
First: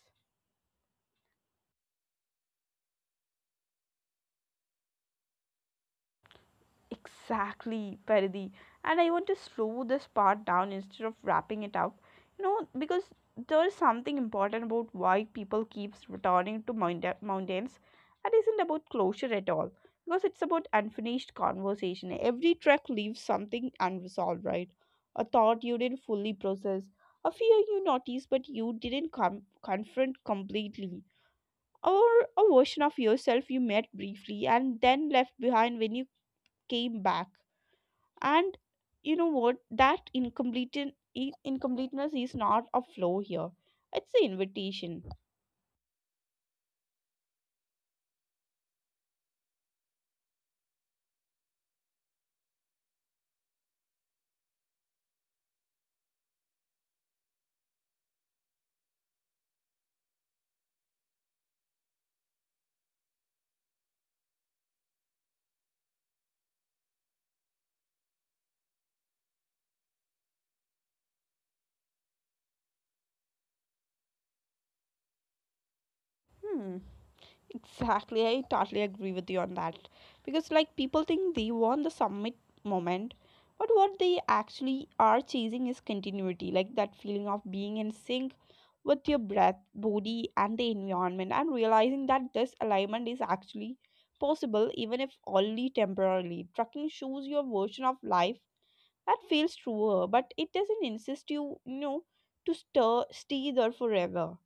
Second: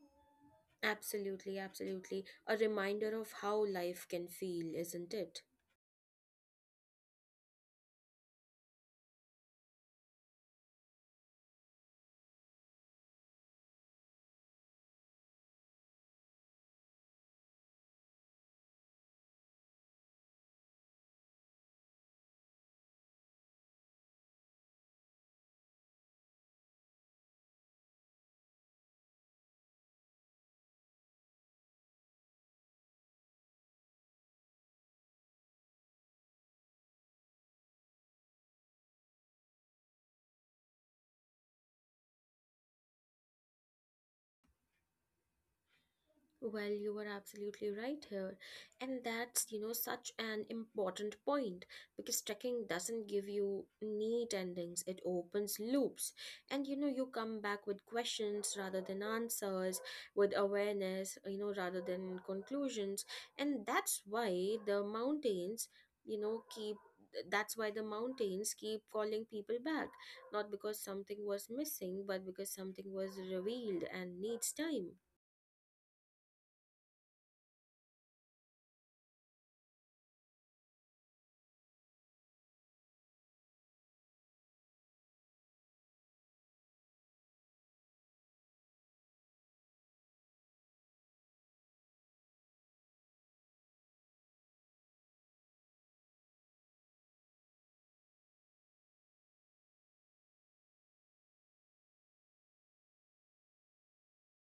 Speaker 2: absolutely, absolutely. A reminder of how life can feel, isn't it?
Speaker 1: Exactly, Paridi. And I want to slow this part down instead of wrapping it up. You know, because there is something important about why people keeps returning to mountains. That isn't about closure at all. Because it's about unfinished conversation. Every trek leaves something unresolved, right? A thought you didn't fully process, a fear you noticed but you didn't confront completely, or a version of yourself you met briefly and then left behind when you came back. And you know what, that incomplete incompleteness is not a flaw here, it's an invitation.
Speaker 2: Well, you were absolutely right here. And that's such an important point because trekking doesn't give you neat endings, it opens loops. And, you come back with questions rather than answers, with awareness, rather than conclusions. And that's why the mountains, you know, keep that's why the mountains keep calling people back, not because something was missing but because something was revealed and needs time.
Speaker 1: Hmm, exactly, I totally agree with you on that, because like people think they want the summit moment, but what they actually are chasing is continuity, like that feeling of being in sync with your breath, body and the environment, and realizing that this alignment is actually possible even if only temporarily. Trucking shows your version of life that feels truer, but it doesn't insist you, to stay there forever.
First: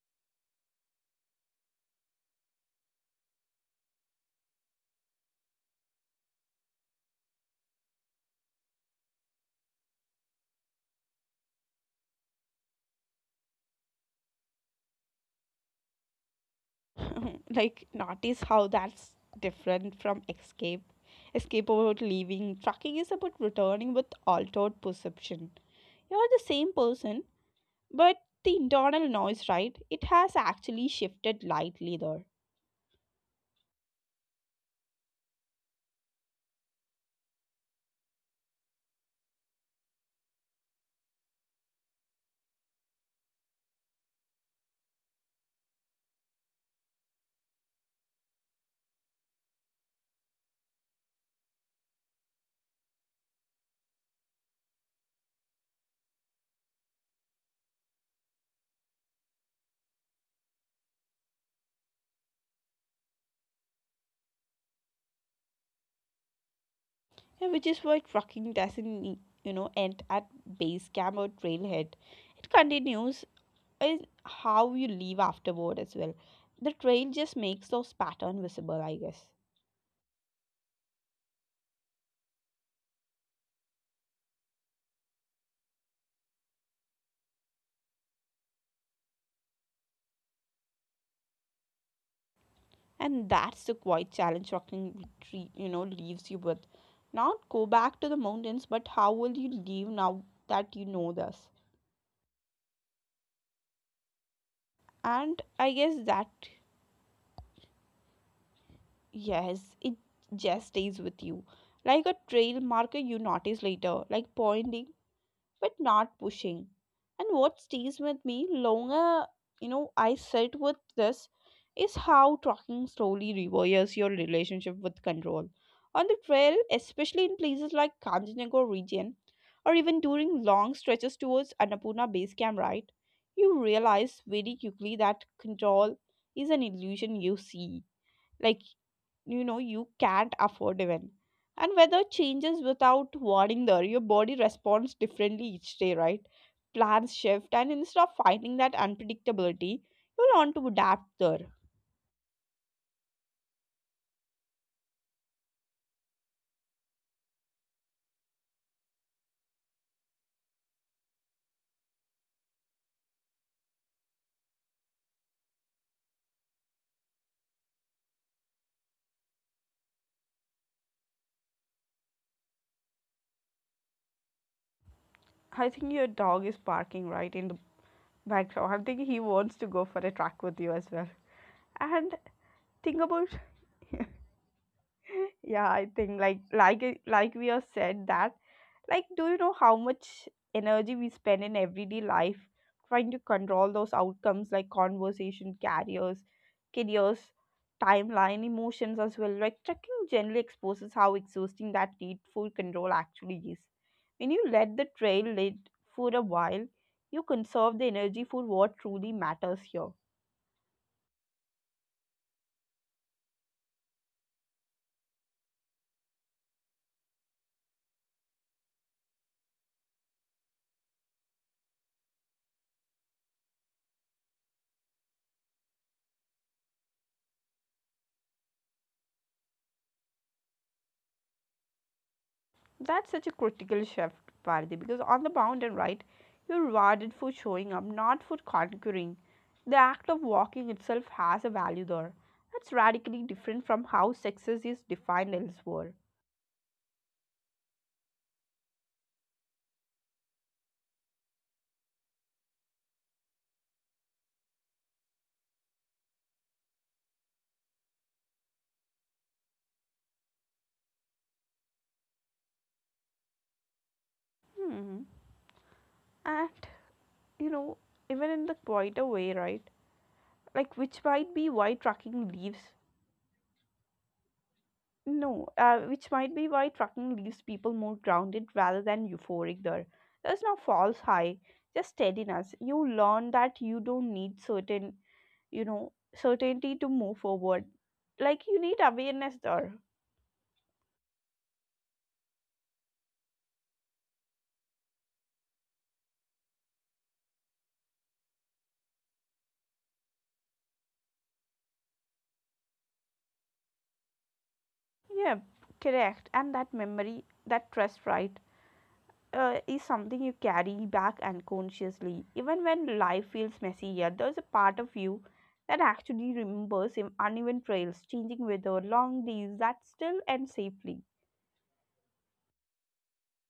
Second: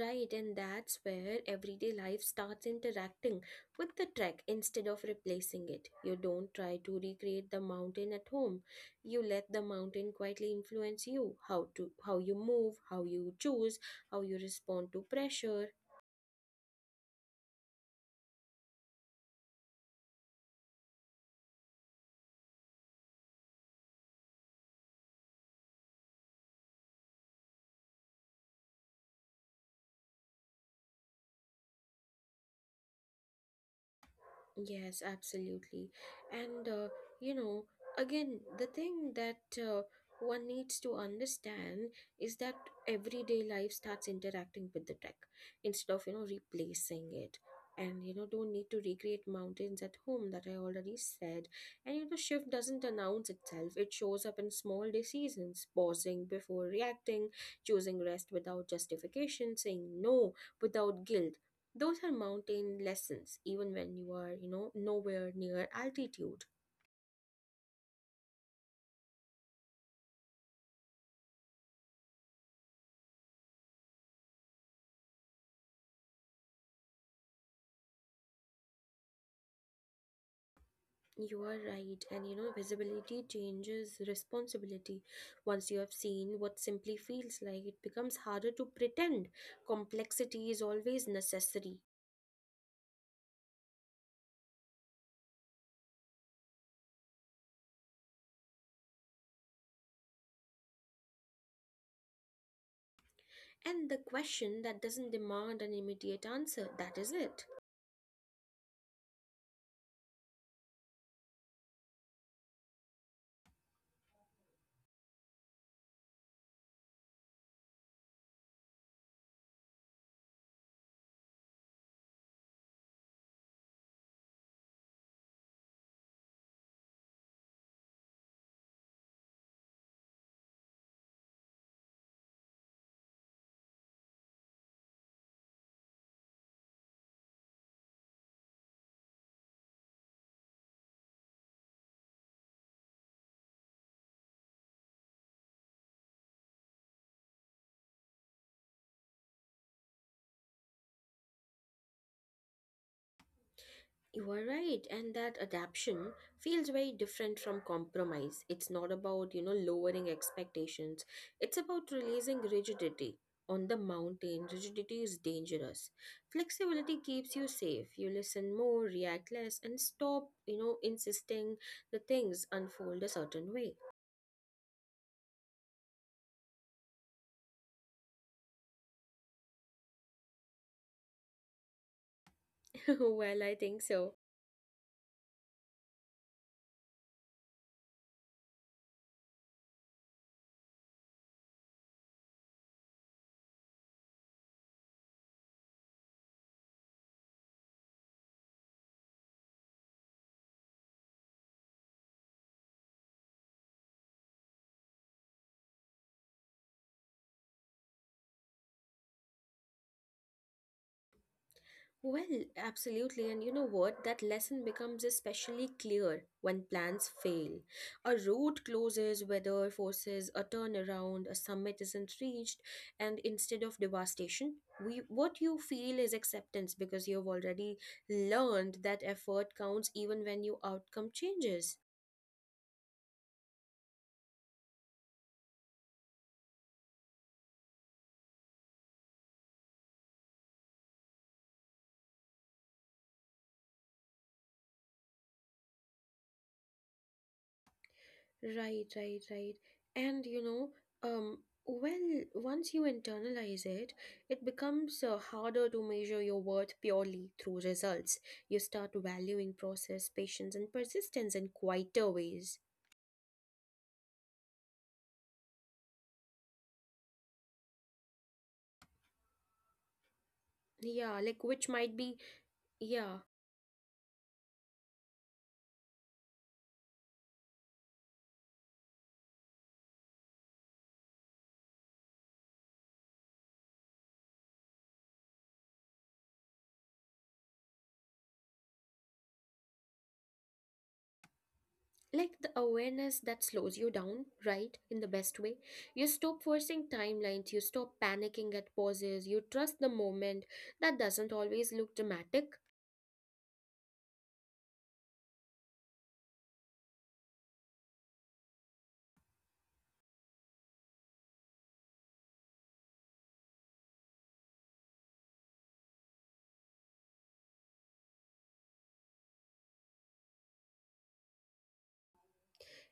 Speaker 2: Right, and that's where everyday life starts interacting with the trek instead of replacing it. You don't try to recreate the mountain at home. You let the mountain quietly influence you: how you move, how you choose, how you respond to pressure.
Speaker 1: Like, notice how that's different from escape. Escape about leaving. Tracking is about returning with altered perception. You're the same person, but the internal noise, right? It has actually shifted lightly there.
Speaker 2: Yes, absolutely. And, you know, again, the thing that one needs to understand is that everyday life starts interacting with the tech instead of replacing it. And, don't need to recreate mountains at home, that I already said. And, shift doesn't announce itself, it shows up in small decisions: pausing before reacting, choosing rest without justification, saying no without guilt. Those are mountain lessons, even when you are, nowhere near altitude.
Speaker 1: Yeah, which is why trucking doesn't, end at base camp or trailhead. It continues in how you leave afterward as well. The trail just makes those patterns visible, I guess.
Speaker 2: You are right, and visibility changes responsibility. Once you have seen what simply feels like, it becomes harder to pretend. Complexity is always necessary.
Speaker 1: And that's the quiet challenge walking retreat, leaves you with. Not go back to the mountains, but how will you leave now that you know this?
Speaker 2: And the question that
Speaker 1: And
Speaker 2: doesn't
Speaker 1: I
Speaker 2: demand
Speaker 1: guess
Speaker 2: an
Speaker 1: that,
Speaker 2: immediate answer, that is it.
Speaker 1: yes, it just stays with you. Like a trail marker you notice later, like pointing but not pushing. And what stays with me longer, I sit with this is how talking slowly rewires your relationship with control. On the trail, especially in places like Kanchenjunga region, or even during long stretches towards Annapurna base camp, right? You realize very quickly that control is an illusion you see. Like you can't afford even and weather changes without warning there. Your body responds differently each day, right? Plans shift, and instead of fighting that unpredictability, you learn to adapt there.
Speaker 2: You are right, and that adaption feels very different from compromise. It's not about lowering expectations. It's about releasing rigidity. On the mountain, rigidity is dangerous. Flexibility keeps you safe. You listen more, react less, and stop insisting the things unfold a certain way.
Speaker 1: I think your dog is barking right in the background. I'm thinking he wants to go for a track with you as well. And think about...
Speaker 2: Well, I think so.
Speaker 1: Yeah, I think like we have said that, like, do you know how much energy we spend in everyday life trying to control those outcomes, like conversation carriers, careers, timeline, emotions as well. Like tracking generally exposes how exhausting that need for control actually is. When you let the trail lead for a while, you conserve the energy for what truly matters here.
Speaker 2: Well, absolutely. And you know what? That lesson becomes especially clear when plans fail. A route closes, weather forces a turnaround, a summit isn't reached, and instead of devastation, we what you feel is acceptance, because you've already learned that effort counts even when your outcome changes.
Speaker 1: That's such a critical shift, Parthi, because on the bound and right, you're rewarded for showing up, not for conquering. The act of walking itself has a value there. That's radically different from how success is defined elsewhere.
Speaker 2: Right, right, right. And um, well, once you internalize it, it becomes harder to measure your worth purely through results. You start valuing process, patience, and persistence in quieter ways.
Speaker 1: Hmm. And, you know, Even in the quieter way, right, like which might be why
Speaker 2: Yeah,
Speaker 1: trucking leaves.
Speaker 2: yeah,
Speaker 1: No, which might be why trucking leaves people more grounded rather than euphoric there. There's no false high, just steadiness. You learn that you don't need certain, certainty to move forward. Like you need awareness there.
Speaker 2: like the awareness that slows you down, right, in the best way. You stop forcing timelines, you stop panicking at pauses, you trust the moment that doesn't always look dramatic.
Speaker 1: Yeah, correct. And that memory, that trust, right, is something you carry back unconsciously. Even when life feels messy, yeah, there's a part of you that actually remembers uneven trails, changing weather, long days that still end safely.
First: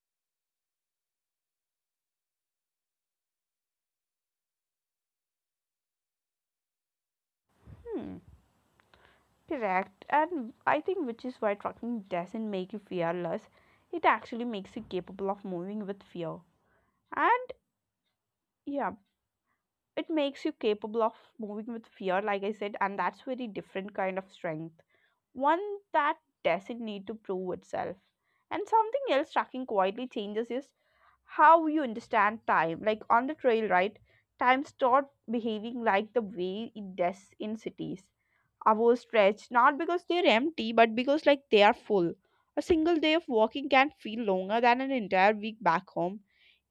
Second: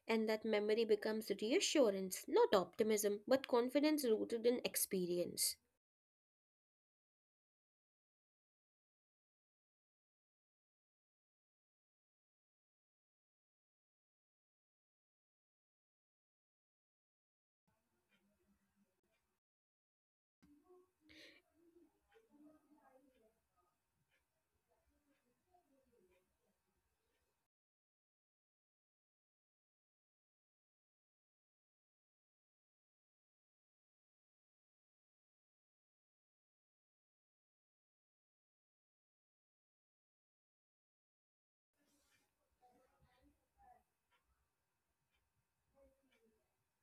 Speaker 2: And that memory becomes reassurance, not optimism, but confidence rooted in experience.
Speaker 1: Hmm, correct. And I think which is why trucking doesn't make you fearless. It actually makes you capable of moving with fear. And yeah, it makes you capable of moving with fear, like I said. And that's very different kind of strength, one that doesn't need to prove itself. And something else tracking quietly changes is how you understand time. Like on the trail, right, time start behaving like the way it does in cities. Hours stretch, not because they're empty, but because like they are full. A single day of walking can feel longer than an entire week back home.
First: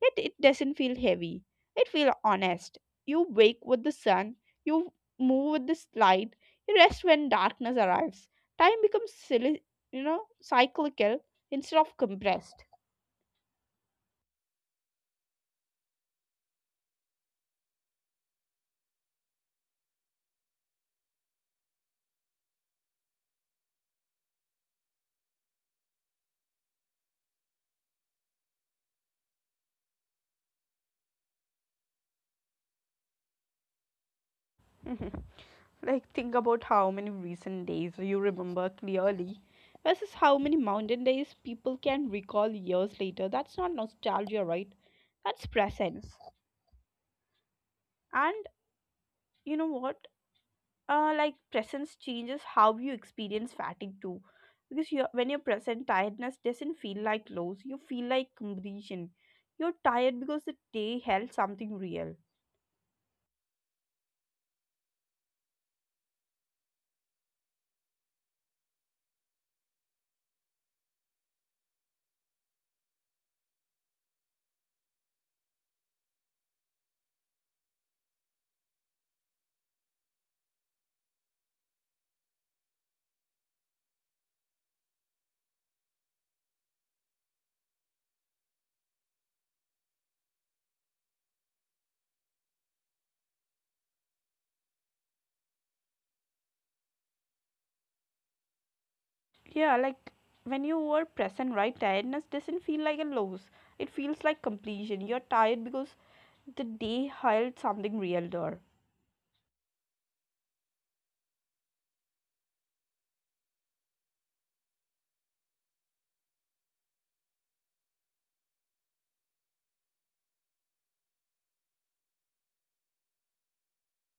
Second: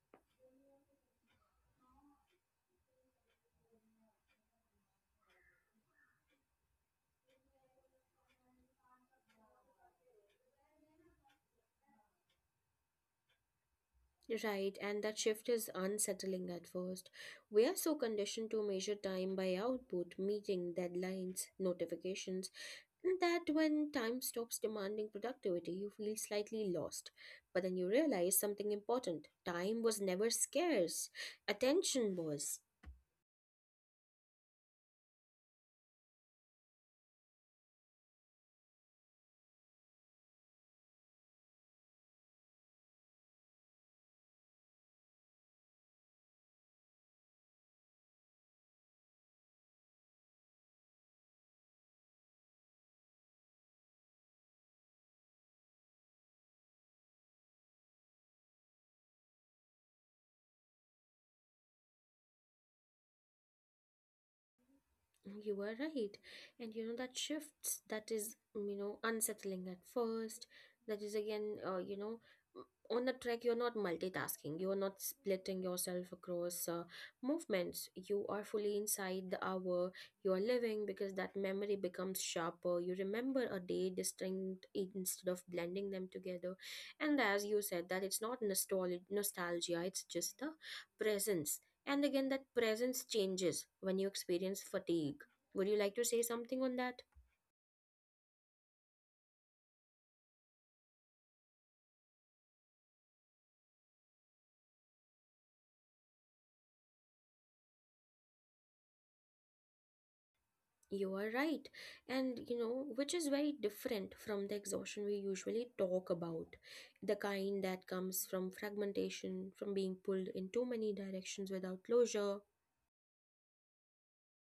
Speaker 1: Yet it doesn't feel heavy. It feels honest. You wake with the sun, you move with the light, you rest when darkness arrives. Time becomes silly, cyclical instead of compressed.
Speaker 2: Right, and that shift is unsettling at first. We are so conditioned to measure time by output, meeting deadlines, notifications, that when time stops demanding productivity, you feel slightly lost. But then you realize something important: time was never scarce, attention was.
Speaker 1: Mhm. Like, think about how many recent days you remember clearly versus how many mountain days people can recall years later. That's not nostalgia, right? That's presence. And you know what? Like, presence changes how you experience fatigue too, because you when you're present, tiredness doesn't feel like loss. You feel like completion. You're tired because the day held something real.
Speaker 2: You are right. And that is unsettling at first. That is again, m- on the track, you're not multitasking. You're not splitting yourself across movements. You are fully inside the hour you're living, because that memory becomes sharper. You remember a day distinct instead of blending them together. And as you said, that it's not nostalgia, it's just the presence. And again, that presence changes when you experience fatigue. Would you like to say something on that?
Speaker 1: Yeah, like when you were present, right, tiredness doesn't feel like a loss. It feels like completion. You're tired because the day held something real there.
Speaker 2: You are right. And which is very different from the exhaustion we usually talk about. The kind that comes from fragmentation, from being pulled in too many directions without closure.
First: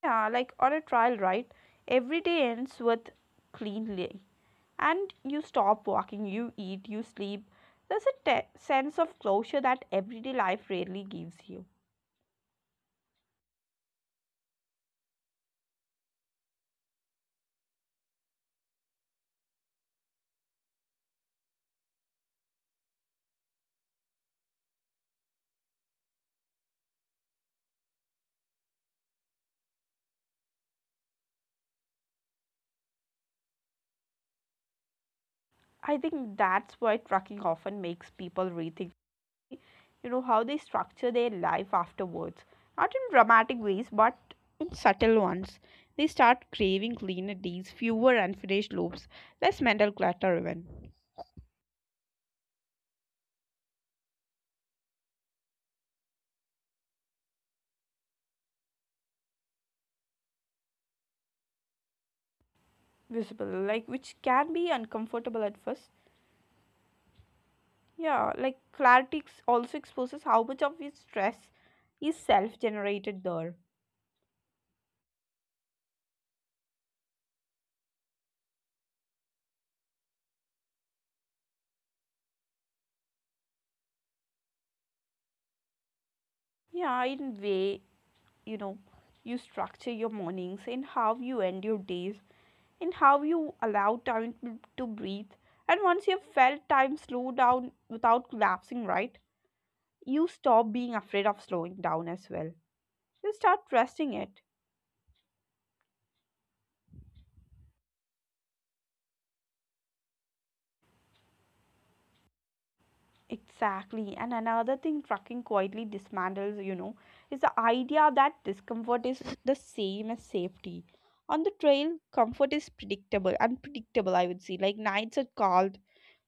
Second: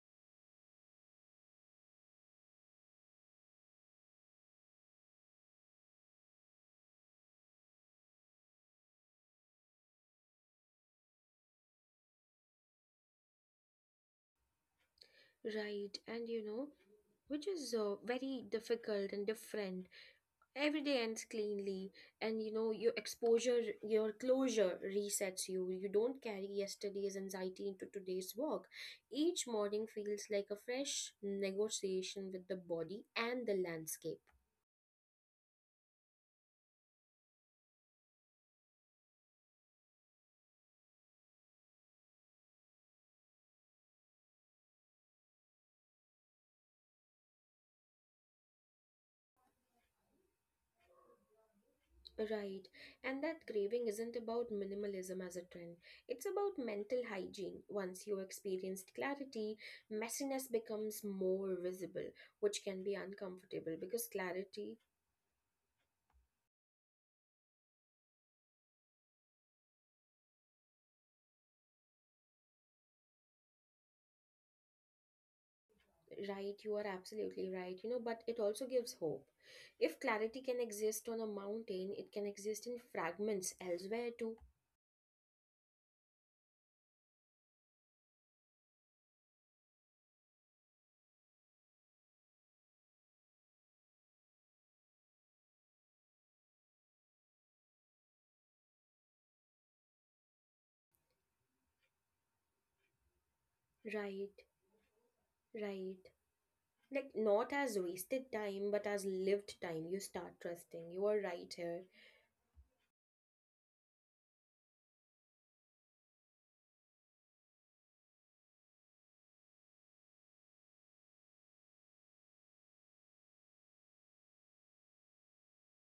Speaker 1: Yeah, like on a trial, right, every day ends with cleanly, and you stop walking, you eat, you sleep. There's a sense of closure that everyday life rarely gives you.
Speaker 2: Right. And which is very difficult and different. Every day ends cleanly, and your closure resets you. You don't carry yesterday's anxiety into today's work. Each morning feels like a fresh negotiation with the body and the landscape.
Speaker 1: I think that's why trucking often makes people rethink, how they structure their life afterwards. Not in dramatic ways, but in subtle ones. They start craving cleaner days, fewer unfinished loops, less mental clutter even.
Speaker 2: Right, and that craving isn't about minimalism as a trend, it's about mental hygiene. Once you experienced clarity, messiness becomes more visible, which can be
Speaker 1: Visible, like,
Speaker 2: uncomfortable
Speaker 1: which
Speaker 2: because
Speaker 1: can be
Speaker 2: clarity...
Speaker 1: uncomfortable at first. Yeah, like clarity also exposes how much of his stress is self generated there.
Speaker 2: Right, you are absolutely right. But it also gives hope. If clarity can exist on a mountain, it can exist in fragments elsewhere too.
Speaker 1: Yeah, in way, you know, you structure your mornings and how you end your days and how you allow time to breathe. And once you've felt time slow down without collapsing, right, you stop being afraid of slowing down as well. You start trusting it.
Speaker 2: Right, right. Like, not as wasted time, but as lived time. You start trusting. You are right here.
Speaker 1: Exactly. And another thing trucking quietly dismantles, is the idea that discomfort is the same as safety. On the trail, comfort is predictable, unpredictable, I would say. Like, nights are cold,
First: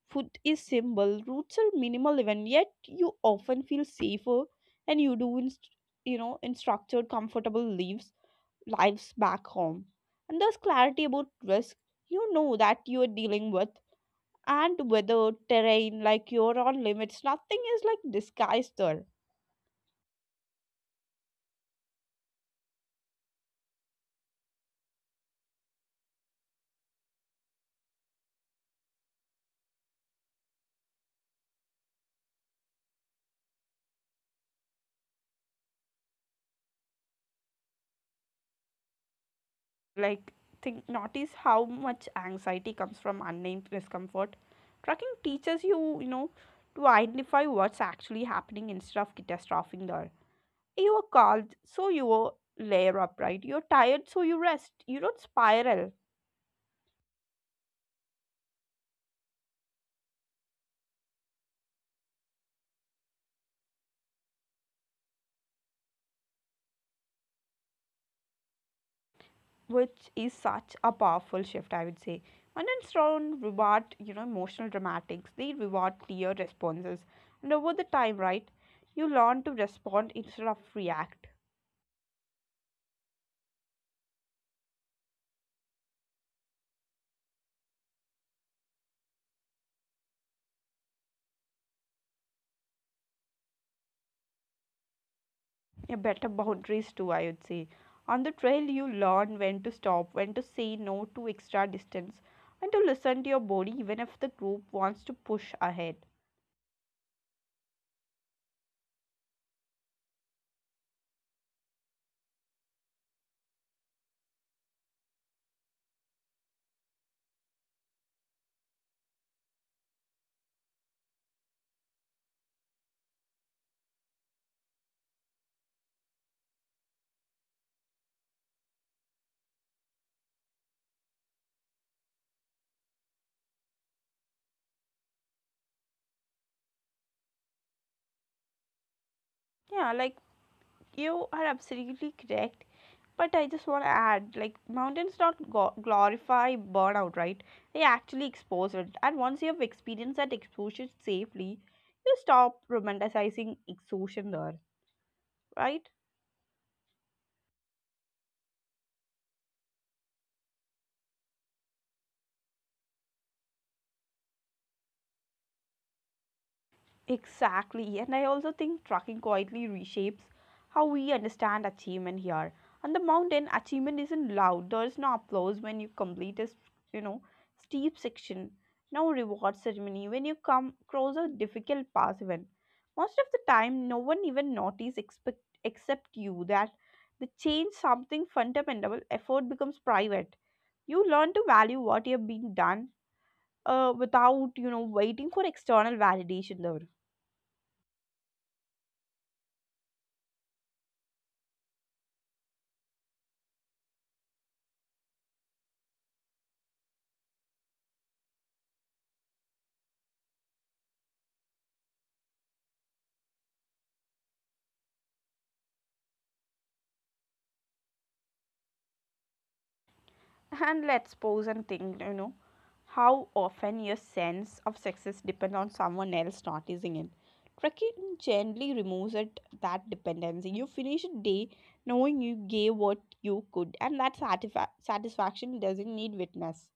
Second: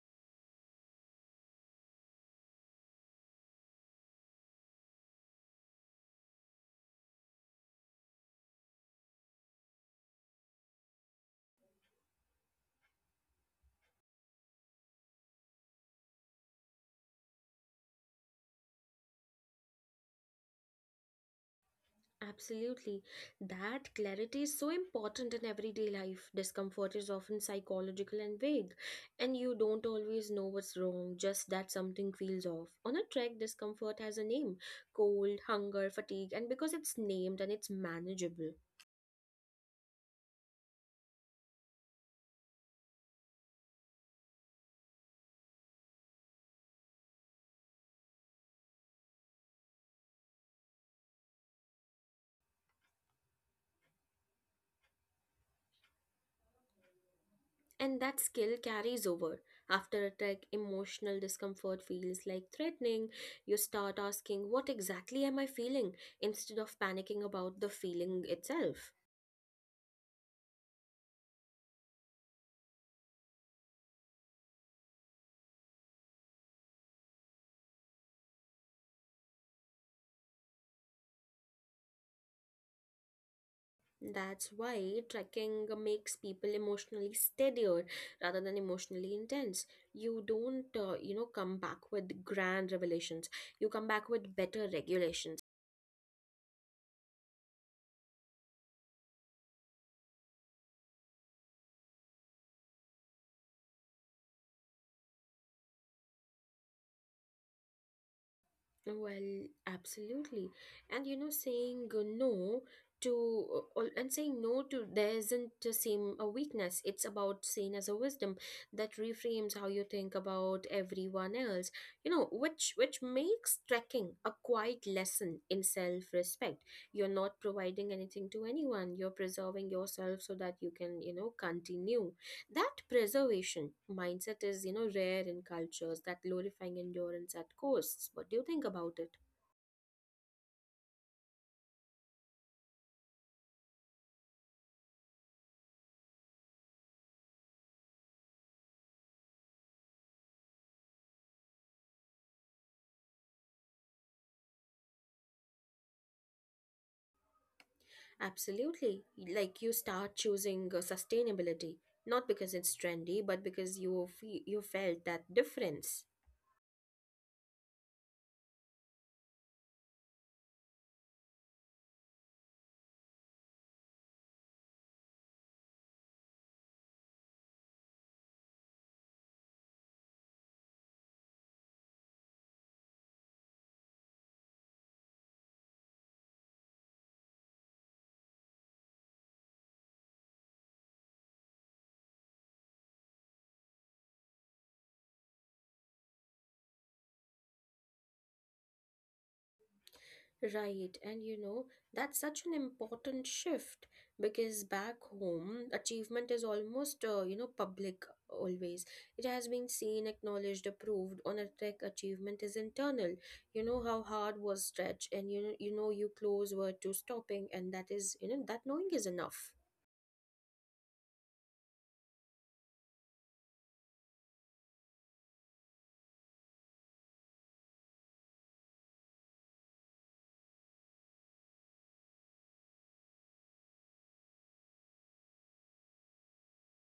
Speaker 1: food is simple, routes are minimal even, yet you often feel safer and you do in, in structured, comfortable lives, lives back home. And there's clarity about risk. You know that you are dealing with and weathered terrain like your own limits. Nothing is like disguised there.
Speaker 2: Absolutely. That clarity is so important in everyday life. Discomfort is often psychological and vague, and you don't always know what's wrong, just that something feels off. On a trek, discomfort has a name: cold, hunger, fatigue, and because it's named, and it's manageable.
Speaker 1: Like, think notice how much anxiety comes from unnamed discomfort. Trucking teaches you, to identify what's actually happening instead of catastrophing there. You are cold, so you layer up, right? You're tired, so you rest. You don't spiral.
Speaker 2: And that skill carries over. After a trek, emotional discomfort feels like threatening. You start asking, "What exactly am I feeling?" instead of panicking about the feeling itself.
Speaker 1: Which is such a powerful shift, I would say. Onions don't reward, emotional dramatics. They reward clear responses. And over the time, right, you learn to respond instead of react.
Speaker 2: That's why trekking makes people emotionally steadier rather than emotionally intense. You don't, come back with grand revelations. You come back with better regulations.
Speaker 1: Yeah, better boundaries too, I would say. On the trail, you learn when to stop, when to say no to extra distance, and to listen to your body even if the group wants to push ahead.
Speaker 2: Well, absolutely. And to saying no to there isn't the same a weakness. It's about seen as a wisdom that reframes how you think about everyone else. Which makes trekking a quiet lesson in self-respect. You're not providing anything to anyone. You're preserving yourself so that you can continue. That preservation mindset is rare in cultures that glorifying endurance at costs. What do you think about it?
Speaker 1: Yeah, like, you are absolutely correct, but I just want to add, like, mountains don't glorify burnout, right? They actually expose it. And once you have experienced that exposure safely, you stop romanticizing exhaustion there, right?
Speaker 2: Absolutely. Like you start choosing sustainability, not because it's trendy, but because you felt that difference.
Speaker 1: Exactly, and I also think tracking quietly reshapes how we understand achievement here. On the mountain, achievement isn't loud. There's no applause when you complete a, you know, steep section. No reward ceremony when you come across a difficult pass even. Most of the time, no one even notices expect, except you, that the change something fundamental, effort becomes private. You learn to value what you've been done without, waiting for external validation though.
Speaker 2: Right, and that's such an important shift because back home, achievement is almost, public always. It has been seen, acknowledged, approved. On a tech, achievement is internal. You know how hard was stretched, and you close were to stopping, and that is that knowing is enough.
Speaker 1: And let's pause and think, how often your sense of success depends on someone else noticing it. Trekking gently removes it, that dependency. You finish a day knowing you gave what you could, and that satisfaction doesn't need witness.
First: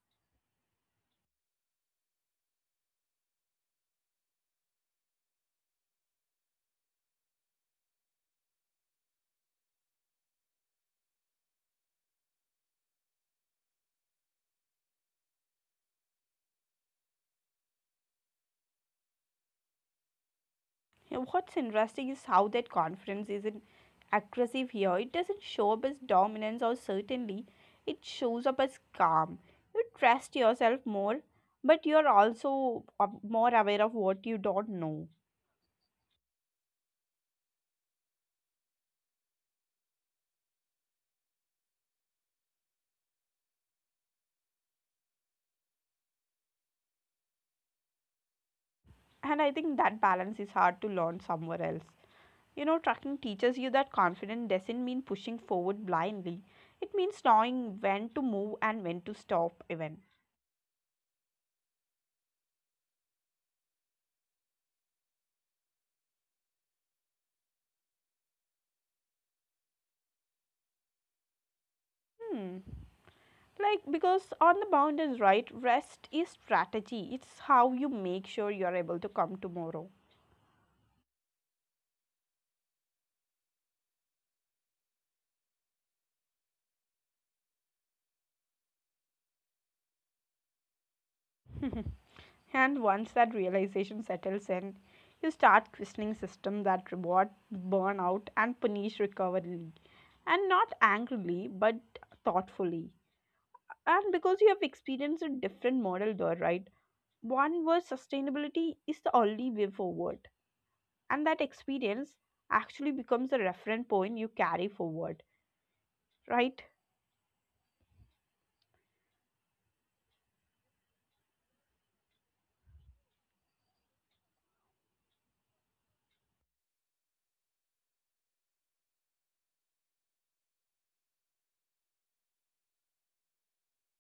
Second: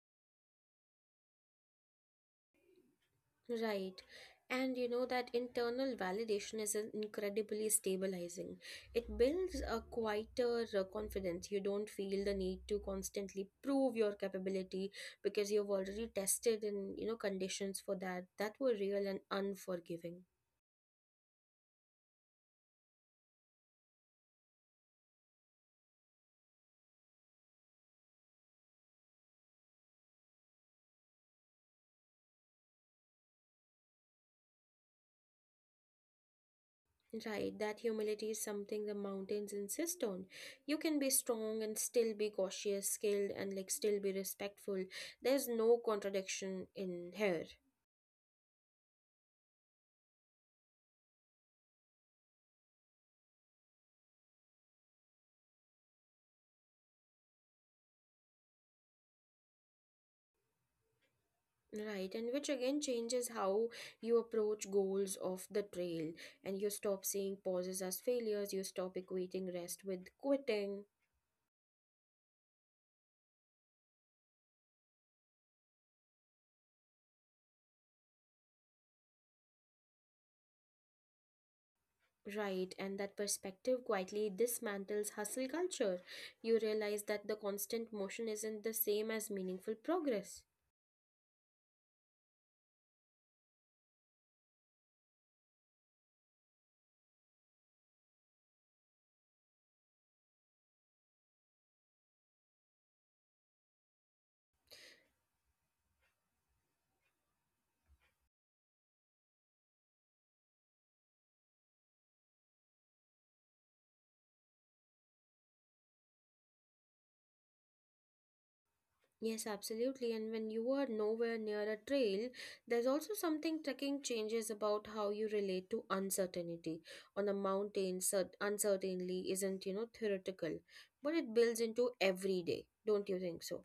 Speaker 2: Right. And you know that internal validation is an incredibly stabilizing. It builds a quieter confidence. You don't feel the need to constantly prove your capability because you've already tested in, conditions for that that were real and unforgiving.
Speaker 1: Yeah, what's interesting is how that confidence isn't aggressive here. It doesn't show up as dominance or certainly, it shows up as calm. You trust yourself more, but you're also more aware of what you don't know.
Speaker 2: Right, that humility is something the mountains insist on. You can be strong and still be cautious, skilled, and like still be respectful. There's no contradiction in here.
Speaker 1: And I think that balance is hard to learn somewhere else. You know, trucking teaches you that confidence doesn't mean pushing forward blindly. It means knowing when to move and when to stop even.
Speaker 2: Right, and which again changes how you approach goals of the trail, and you stop seeing pauses as failures, you stop equating rest with quitting.
Speaker 1: Hmm. Like, because on the boundaries right, rest is strategy. It's how you make sure you're able to come tomorrow.
Speaker 2: Right, and that perspective quietly dismantles hustle culture. You realize that the constant motion isn't the same as meaningful progress.
Speaker 1: And once that realization settles in, you start questioning system that reward burnout and punish recovery. And not angrily, but thoughtfully. And because you have experienced a different model there, right? One where sustainability is the only way forward. And that experience actually becomes a reference point you carry forward, right?
Speaker 2: Yes, absolutely. And when you are nowhere near a trail, there's also something trekking changes about how you relate to uncertainty. On a mountain, uncertainly isn't, theoretical, but it builds into every day. Don't you think so?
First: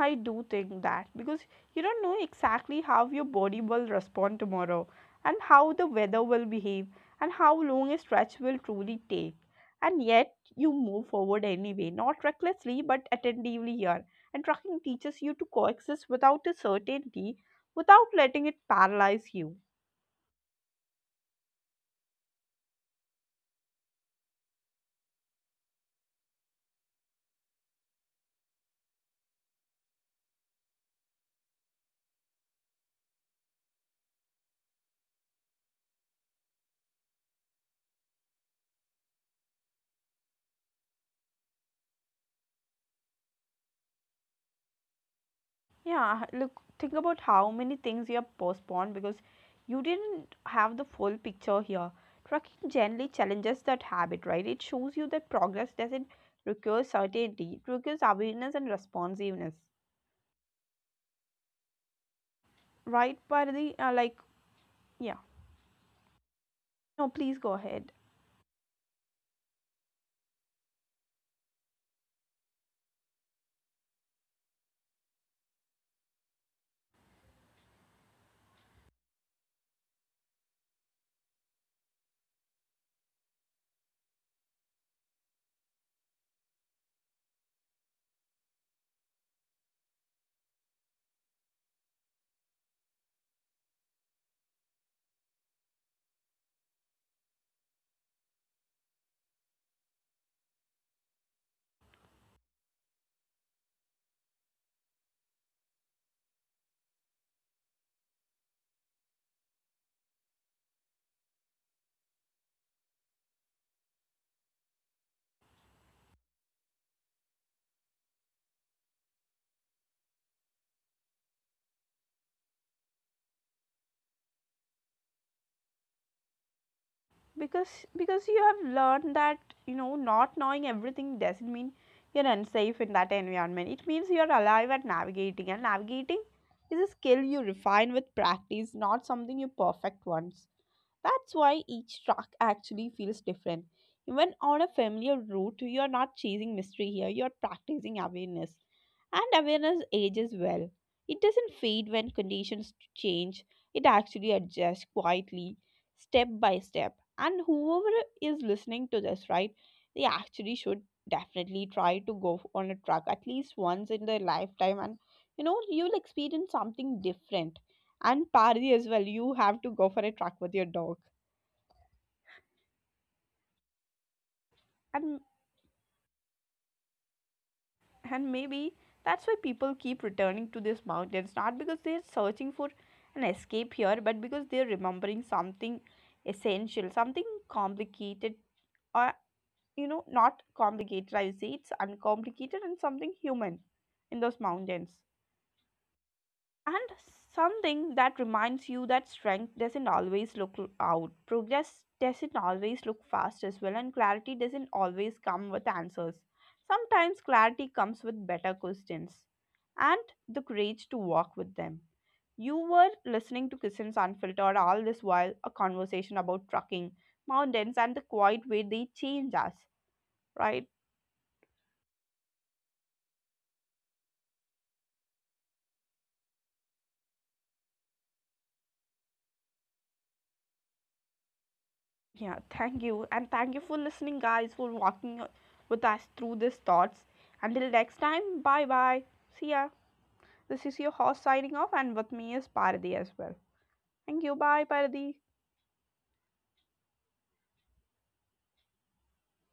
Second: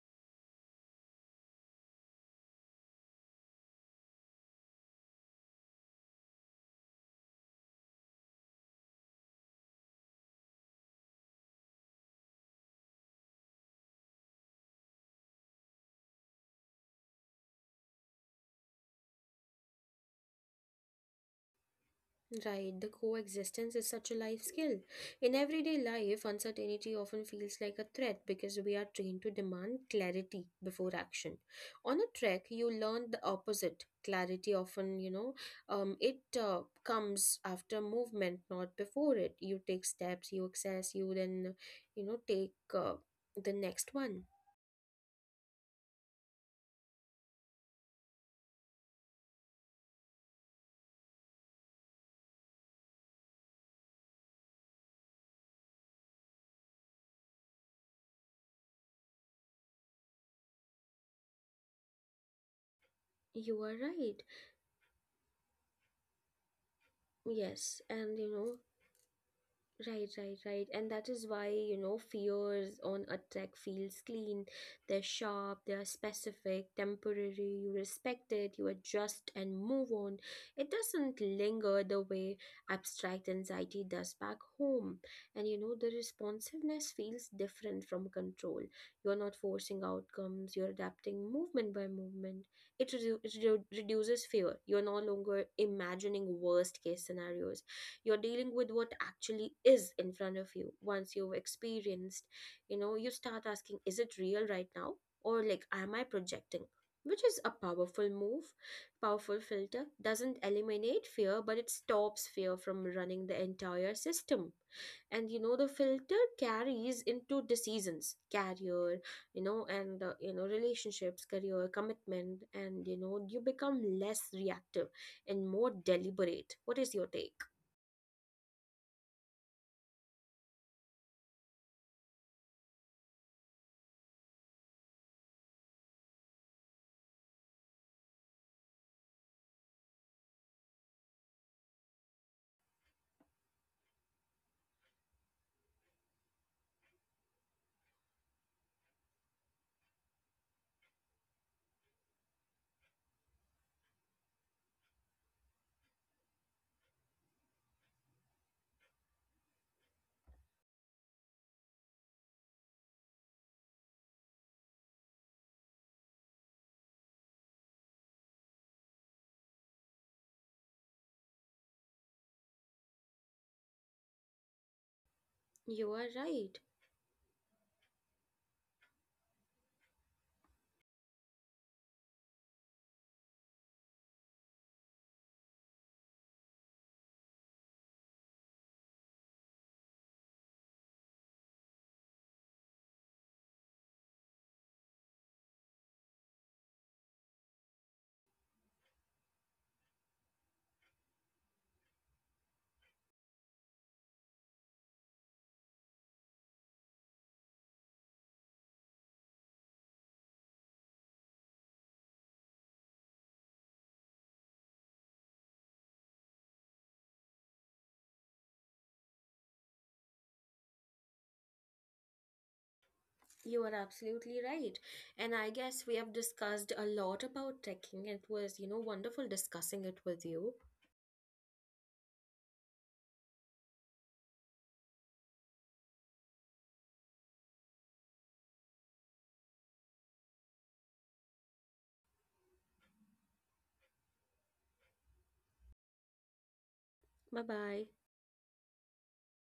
Speaker 1: I do think that, because you don't know exactly how your body will respond tomorrow, and how the weather will behave, and how long a stretch will truly take. And yet you move forward anyway, not recklessly but attentively here. And trucking teaches you to coexist without a certainty, without letting it paralyze you.
Speaker 2: Right, the coexistence is such a life skill. In everyday life, uncertainty often feels like a threat because we are trained to demand clarity before action. On a trek, you learn the opposite. Clarity often, it comes after movement, not before it. You take steps, you access, you then, take the next one.
Speaker 1: Yeah, look, think about how many things you have postponed because you didn't have the full picture here. Trucking generally challenges that habit, right? It shows you that progress doesn't require certainty, it requires awareness and responsiveness, right?
Speaker 2: You are right.
Speaker 1: Yeah, no, please go ahead.
Speaker 2: Yes, and you know, Right, right, right. And that is why fears on a tech feels clean. They're sharp, they're specific, temporary, you respect it, you adjust and move on. It doesn't linger the way abstract anxiety does back home. And the responsiveness feels different from control. You're not forcing outcomes, you're adapting movement by movement. It reduces fear. You're no longer imagining worst case scenarios, you're dealing with what actually is in front of you. Once you've experienced, you start asking, is it real right now, or like am I projecting? Which is a powerful move. Powerful filter doesn't eliminate fear, but it stops fear from running the entire system. And the filter carries into decisions, career, you know and you know relationships, career, commitment, and you become less reactive and more deliberate. What is your take?
Speaker 1: Because you have learned that, you know, not knowing everything doesn't mean you're unsafe in that environment. It means you're alive at navigating, and navigating is a skill you refine with practice, not something you perfect once. That's why each track actually feels different. Even on a familiar route, you are not chasing mystery here, you're practicing awareness, and awareness ages well. It doesn't fade when conditions change, it actually adjusts quietly, step by step. And whoever is listening to this, right, they actually should definitely try to go on a truck at least once in their lifetime. And you know, you'll experience something different. And Parthi as well, you have to go for a truck with your dog. And...
Speaker 2: You are right.
Speaker 1: And maybe that's why people keep returning to these mountains, not because they're searching for an escape here, but because they're remembering something essential, something complicated, or not complicated. I would say it's uncomplicated, and something human in those mountains. And something that reminds you that strength doesn't always look out, progress doesn't always look fast as well, and clarity doesn't always come with answers. Sometimes clarity comes with better questions and the courage to walk with them. You were listening to Kissin's Unfiltered all this while, a conversation about trucking, mountains, and the quiet way they change us, right?
Speaker 2: You are absolutely right. And I guess we have discussed a lot about trekking. It was, wonderful discussing it with you.
Speaker 1: Yeah, thank you. And thank you for listening, guys, for walking with us through these thoughts. Until next time, bye bye. See ya. This is your host signing off, and with me is Pardi as well. Thank you. Bye, Pardi.
Speaker 2: Bye bye.